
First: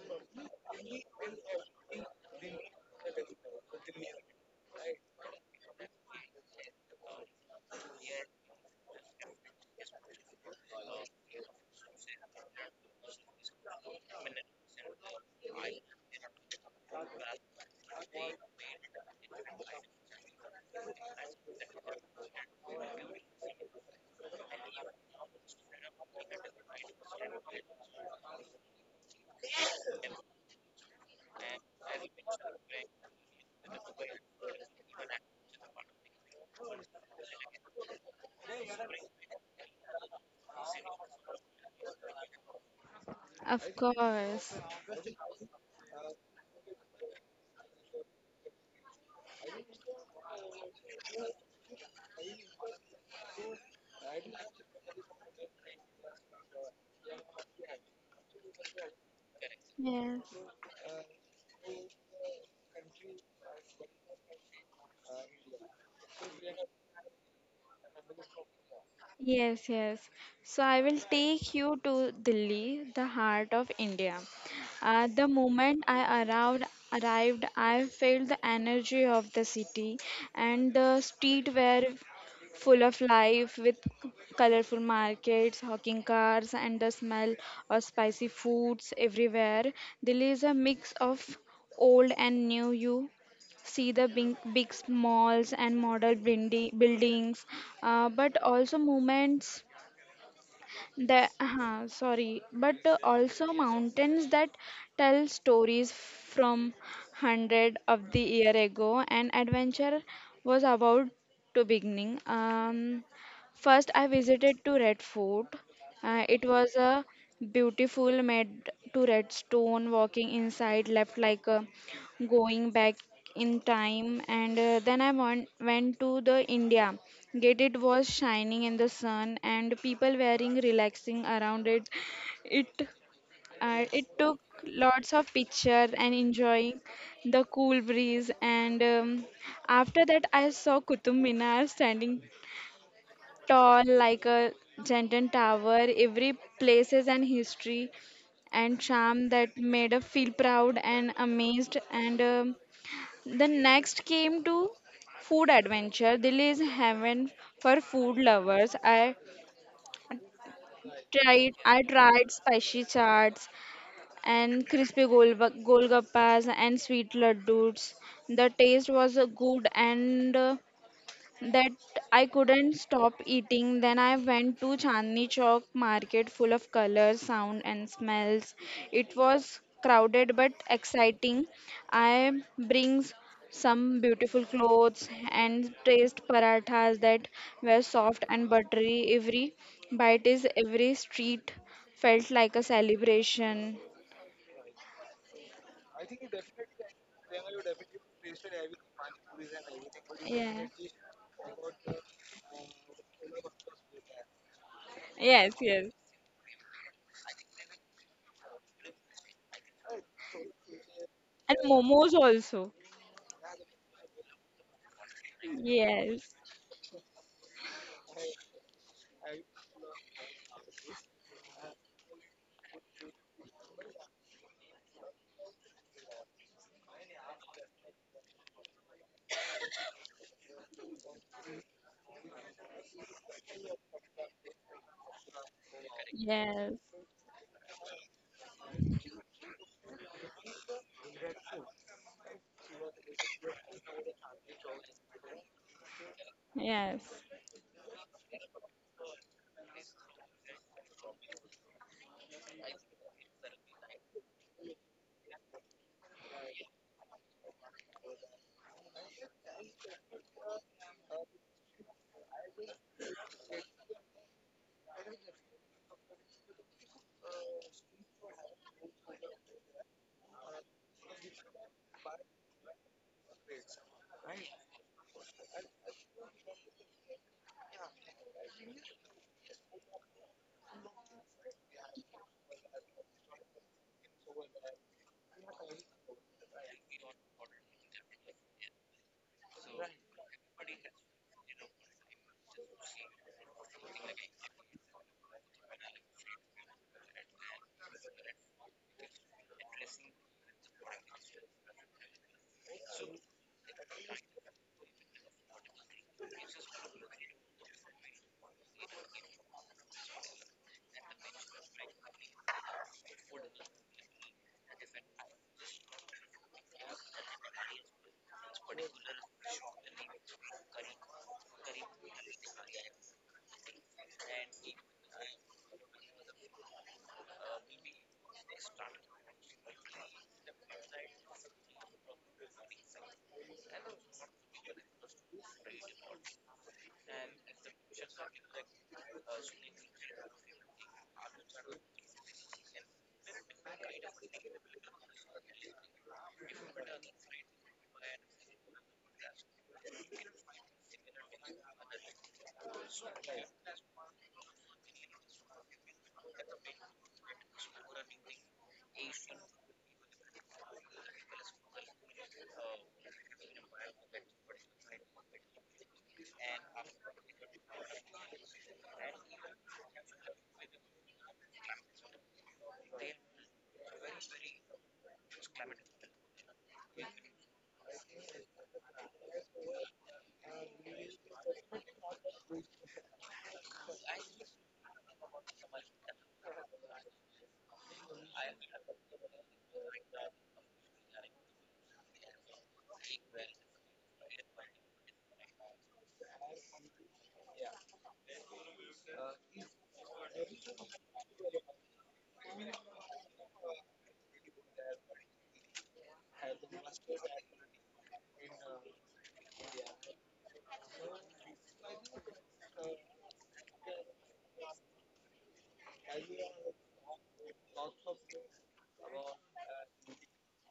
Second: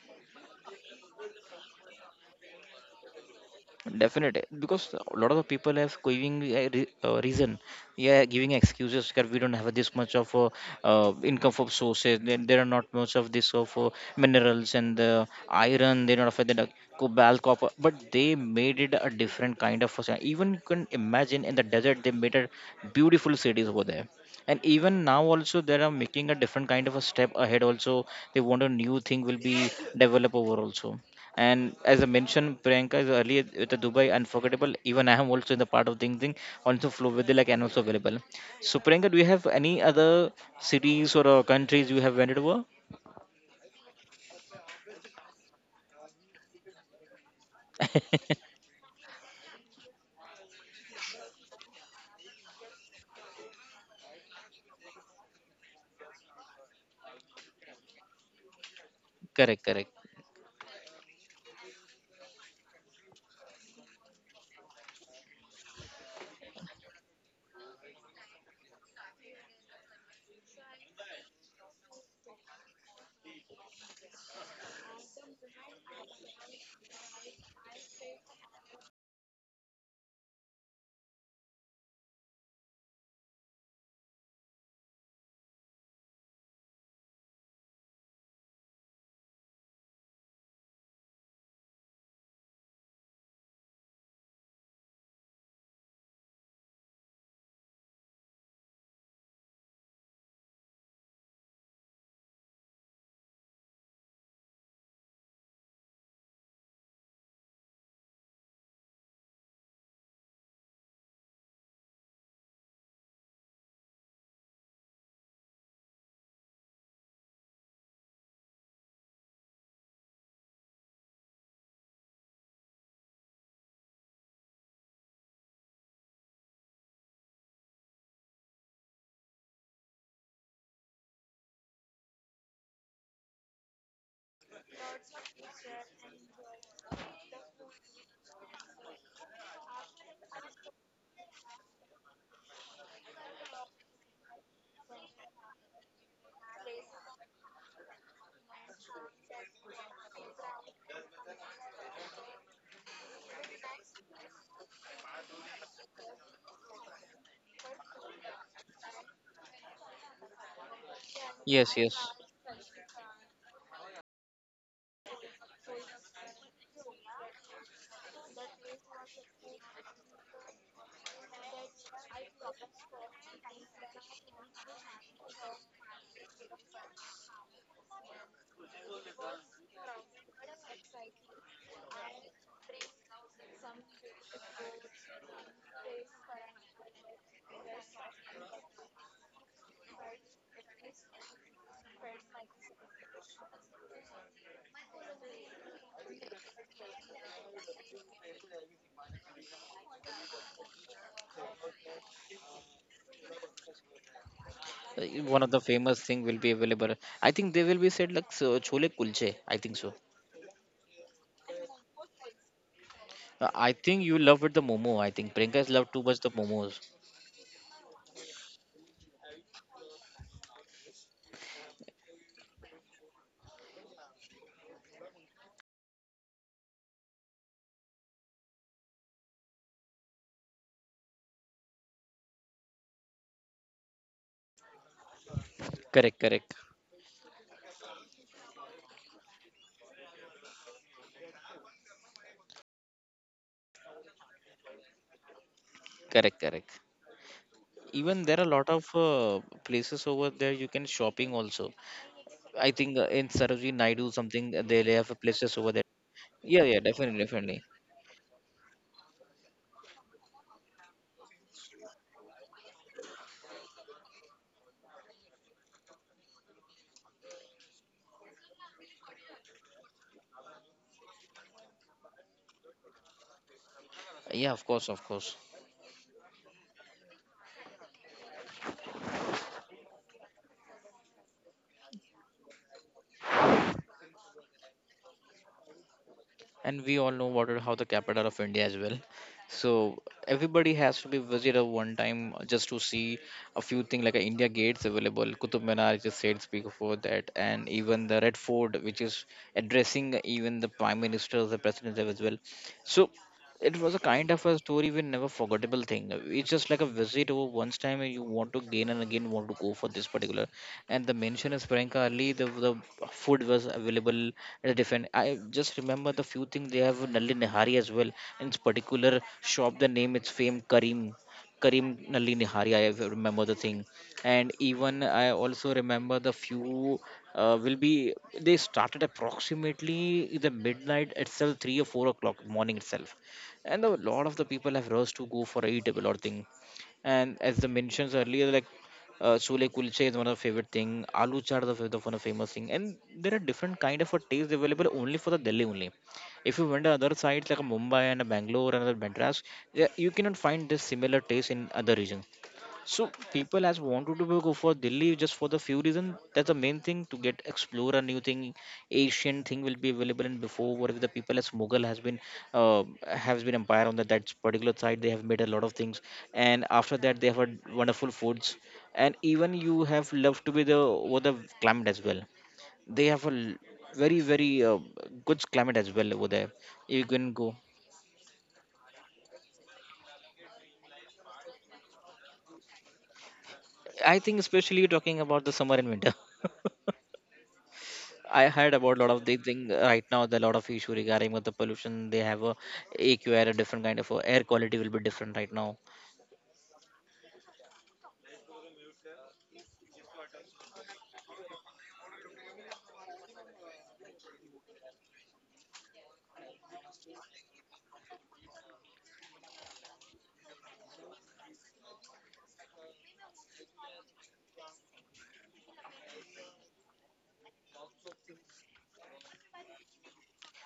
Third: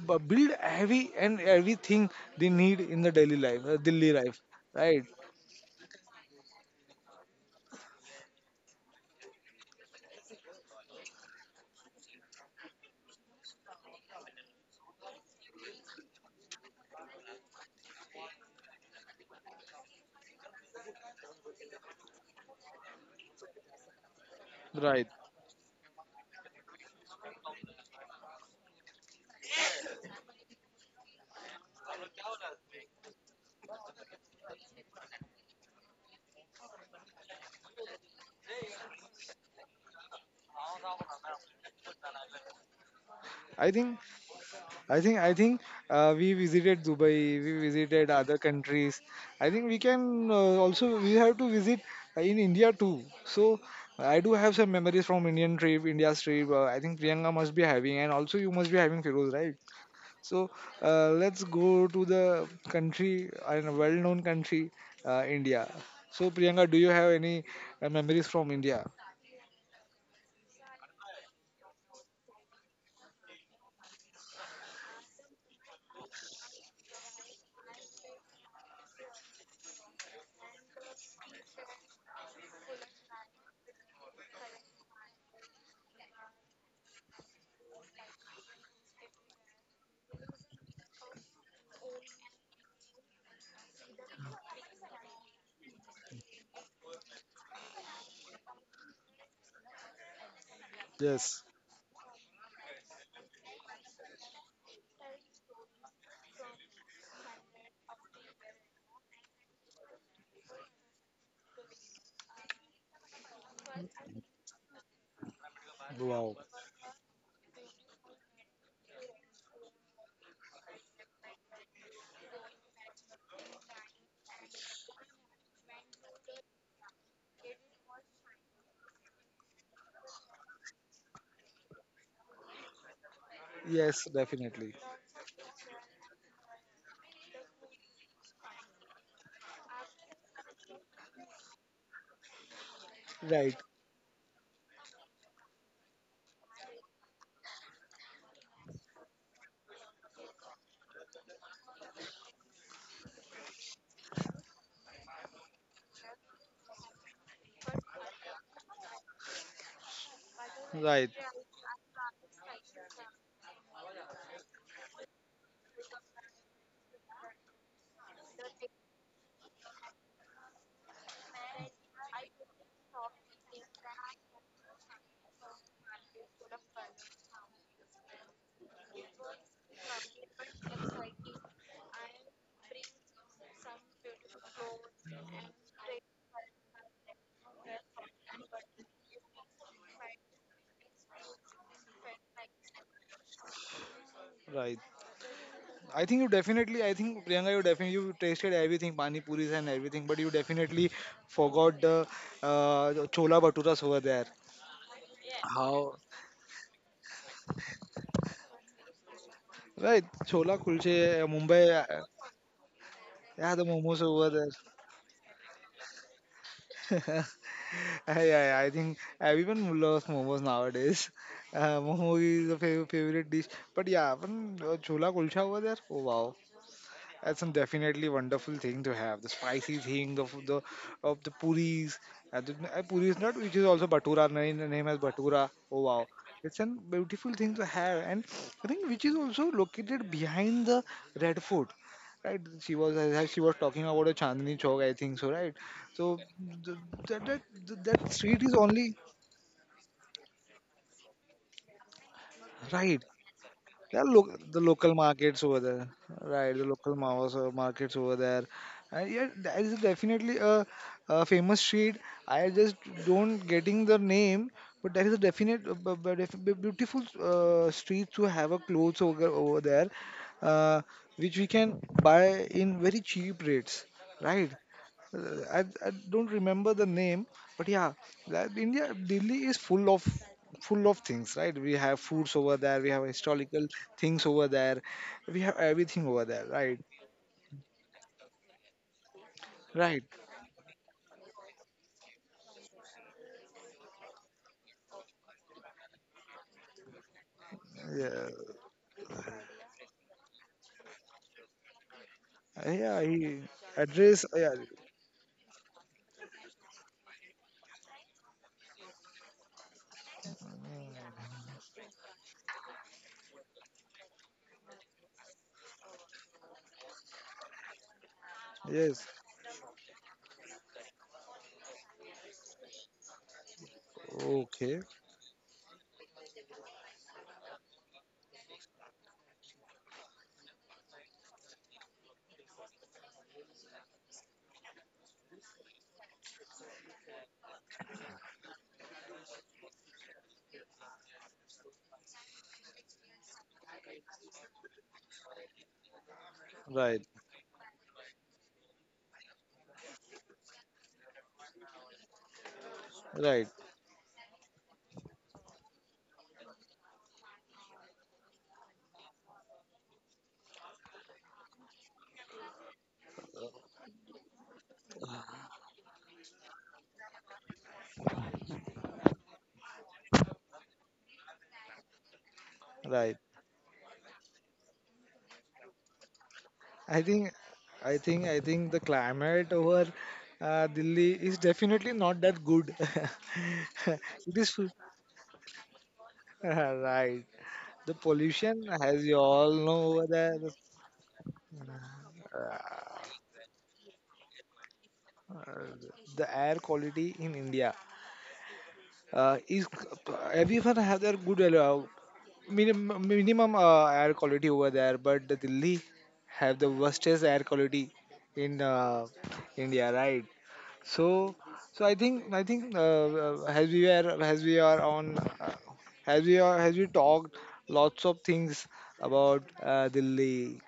built heavy and everything they need in the daily life, Delhi life,
Definitely, because
right?
a lot of the people have giving a reason, yeah, giving excuses that we don't have this much of income from sources. There are not much of this of minerals and iron. They don't have the cobalt, copper, but they made it a different kind of. Even you can imagine in the desert, they made a beautiful cities over there. And even
Right.
now also, they are making a different kind of a step ahead. Also, they want a new thing will be developed over also. And as I mentioned, Priyanka is earlier with the Dubai Unforgettable. Even I am also in the part of Ding Ding, also flow with the like and also available. So Priyanka, do you have any other cities or countries you have went over?
I
of
think
course.
I think we visited Dubai, we visited other countries. I think we can also we have to visit in India too. So I do have some memories from Indian trip, India's trip. I think Priyanka must be having, and also you must be having Feroz, right?
Correct, correct.
Yes.
So let's go to the country and a well-known country, India. So Priyanka, do you have any memories from India?
Yes, yes. So I will take you to Delhi, the heart of India. The moment I arrived, I felt the energy of the city, and the streets were full of life with colorful markets, hawking cars, and the smell of spicy foods everywhere. Delhi is a mix of old and new. You see the big, big malls and model buildings, but also movements that
Yes.
sorry but also mountains that tell stories from 100 of the year ago, and adventure was about to beginning. First I visited to red fort.
Wow.
It was a beautiful made to red stone. Walking inside left like a going back in time. And then went to the India get. It was shining in the sun and people wearing relaxing around it. It
Yes,
it took
definitely.
lots of picture and enjoying the cool breeze. And after that I saw kutub minar standing
Right.
tall like a giant tower. Every places and history and charm that made us feel proud and amazed. And the next came to food adventure. Delhi is heaven for food lovers. I
Right.
tried
Yes,
I
yes.
tried spicy chaats and crispy golgappas and sweet laddus. The taste was good, and that I couldn't stop eating. Then I went to Chandni Chowk market, full of colors, sound, and smells. It was crowded but exciting. I brings some beautiful clothes and taste parathas that were soft and buttery. Every bite is Every street felt like a celebration.
Right. I think you definitely, I think Priyanka, you definitely you tasted everything, pani puris and everything, but you
Yeah.
definitely forgot the chola bhaturas over there.
One of
Yes,
the
yes.
How?
famous thing will be available. I think they will be said like so, chole kulche. I think so.
Right, chola kulche, uh,
And
Mumbai, uh,
momos also.
Yeah, the
I
momos
think you
over
love
there.
with the momo. I think Priyanka has loved too much
Yes,
the momos.
Yeah, yeah, I think everyone loves momos nowadays. Momo is a favorite dish. But yeah, even chola kulcha over there. Oh wow, that's some definitely wonderful thing to have. The spicy thing of the puris. And the, puris not which is also batura. The name as batura. Oh wow,
Correct, correct,
it's a
yes,
beautiful thing to have. And I think which is also located behind the Red Fort. Right, she was as she was talking about a Chandni Chowk, I think so, right? So
correct,
th-
correct.
yes.
that that
Even there
street
are a
is
lot
only
of places over there you can shopping also. I think
right.
in Sarojini
There are
Naidu something
the
uh, they
local
they have
markets over
places over there.
there, right? The
Yeah, yeah,
local
definitely,
ma- so
definitely.
markets over there, and yeah, there is definitely a famous street. I just don't getting the name, but there is a definite, beautiful street to have a clothes over, over there, uh, which we can buy in very cheap rates, right?
Yeah, of course, of course.
Uh, I, I don't remember the name, but yeah, that India Delhi is full of things, right? We have foods over there, we have historical things over there. We have everything over there, right?
And we all know what how the capital of India as well. So
Right.
everybody has to be visited one time just to see a few things like India Gates available, Qutub Minar I just said speak for that, and even the
Yeah.
Red Fort which is addressing even the prime ministers, the presidents as well.
Yeah.
So
He
it was a
address.
kind of
Yeah.
a story we never forgettable thing. It's just like a visit over once time and you want to gain and again want to go for this particular. And the mention is Priyanka Ali. The food was available at a different. I just remember the few things they have Nalli Nihari as well. In its
Yes.
particular shop, the name it's fame Karim. Karim Nalli Nihari. I remember the thing, and
Okay.
even I also remember the few will be they started approximately the midnight itself, 3 or 4 o'clock morning itself, and a lot of the people have rushed to go for a eatable or thing. And as the mentions earlier, like chole kulche is one of the favorite thing. Aloo chaat is the the one of the famous thing. And there are different kind of a taste available only for the Delhi only. If you went to
Right.
other sites like a Mumbai and a Bangalore and other Madras, yeah, you cannot find this similar taste in other regions. So
Right.
people has wanted to go for Delhi just for the few reason. That's the main thing to get explore a new thing. Asian thing will be available in before. Whatever the people as Mughal has been empire on that particular side. They have made a lot of things, and after that they have had wonderful foods, and even you have love to be the over the climate as well. They
Right.
have very very good climate as well over there.
I
You can
think.
go.
I think the climate over Delhi is definitely not that good.
I
It
think
is
especially talking about the summer and winter.
right. The
I
pollution,
heard about a
as
lot
you
of the
all
thing
know
right
over
now.
there,
The lot of issue regarding with the pollution. They have a AQI, a different kind of air quality will be different right now.
the air quality in India is everyone have their good minimum air quality over there, but the Delhi have the worstest air quality in India, right? So, so I think as we are on as we are as we talked lots of things about Delhi,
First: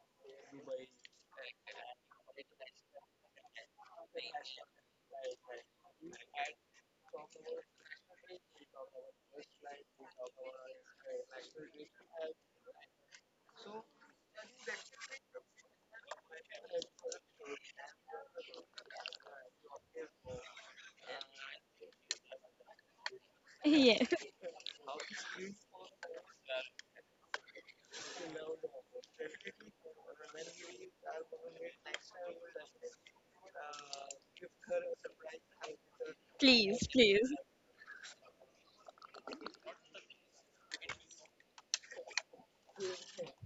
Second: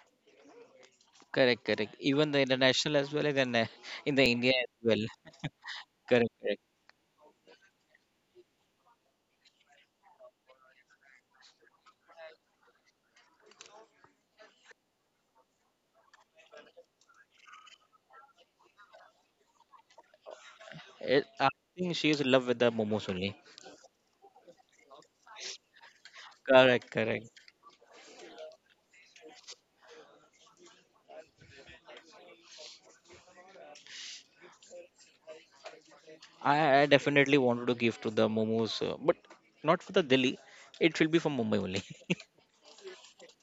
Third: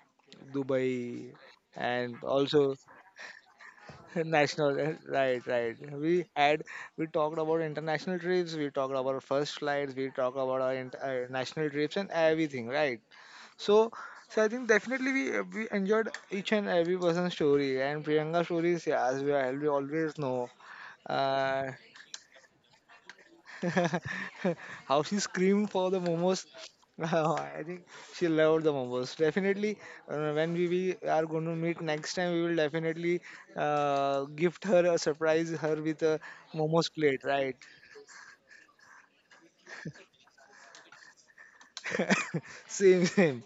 Dubai,
Correct, correct.
and
Even the
also
international as well as in the India as
national
well.
right, right,
Correct, correct.
we talked about international trips, we talked about our first flights, we talked about our national trips and everything, right? So, so I think definitely we enjoyed each and every person's story and Priyanka stories. Yeah, as we always know,
I
uh,
think she is in love with the momos only.
Yes.
how she screamed for the momos.
Correct, correct.
I think she loved the momos. Definitely, when we are going to meet next time, we will definitely gift her a surprise her with a
Please,
I
momos plate.
please.
definitely
Right?
wanted to give to the momos, but not for the Delhi. It will be for Mumbai only.
same, same,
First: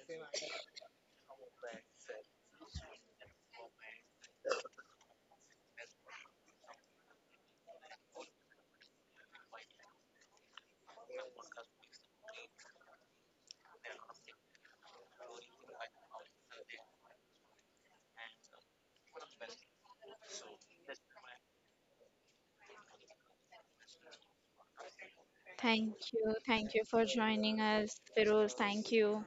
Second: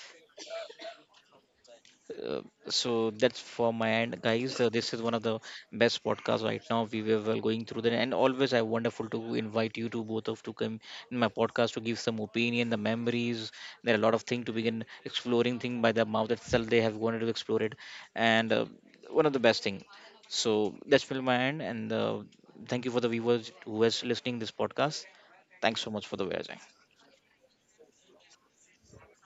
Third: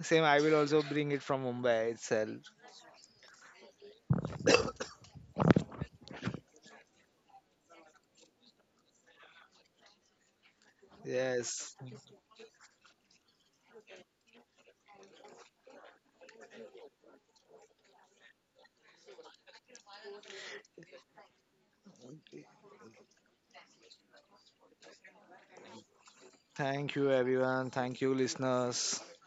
same. I will also bring it from Mumbai itself.
Uh, so that's for my end, guys. This is one of the best podcasts right now. We were well going through that, and always I wonderful to invite you to both of to come in my podcast
Yes.
to give some opinion, the memories. There are a lot of things to begin exploring thing by the mouth itself. They have wanted to explore it, and one of the best thing. So that's from my end, and thank you for the viewers who is listening this podcast. Thanks so much
Thank
for the
you. Thank
viewers.
you
Thank
for
you,
joining
everyone.
us,
Thank you,
Feroz. Thank
listeners.
you.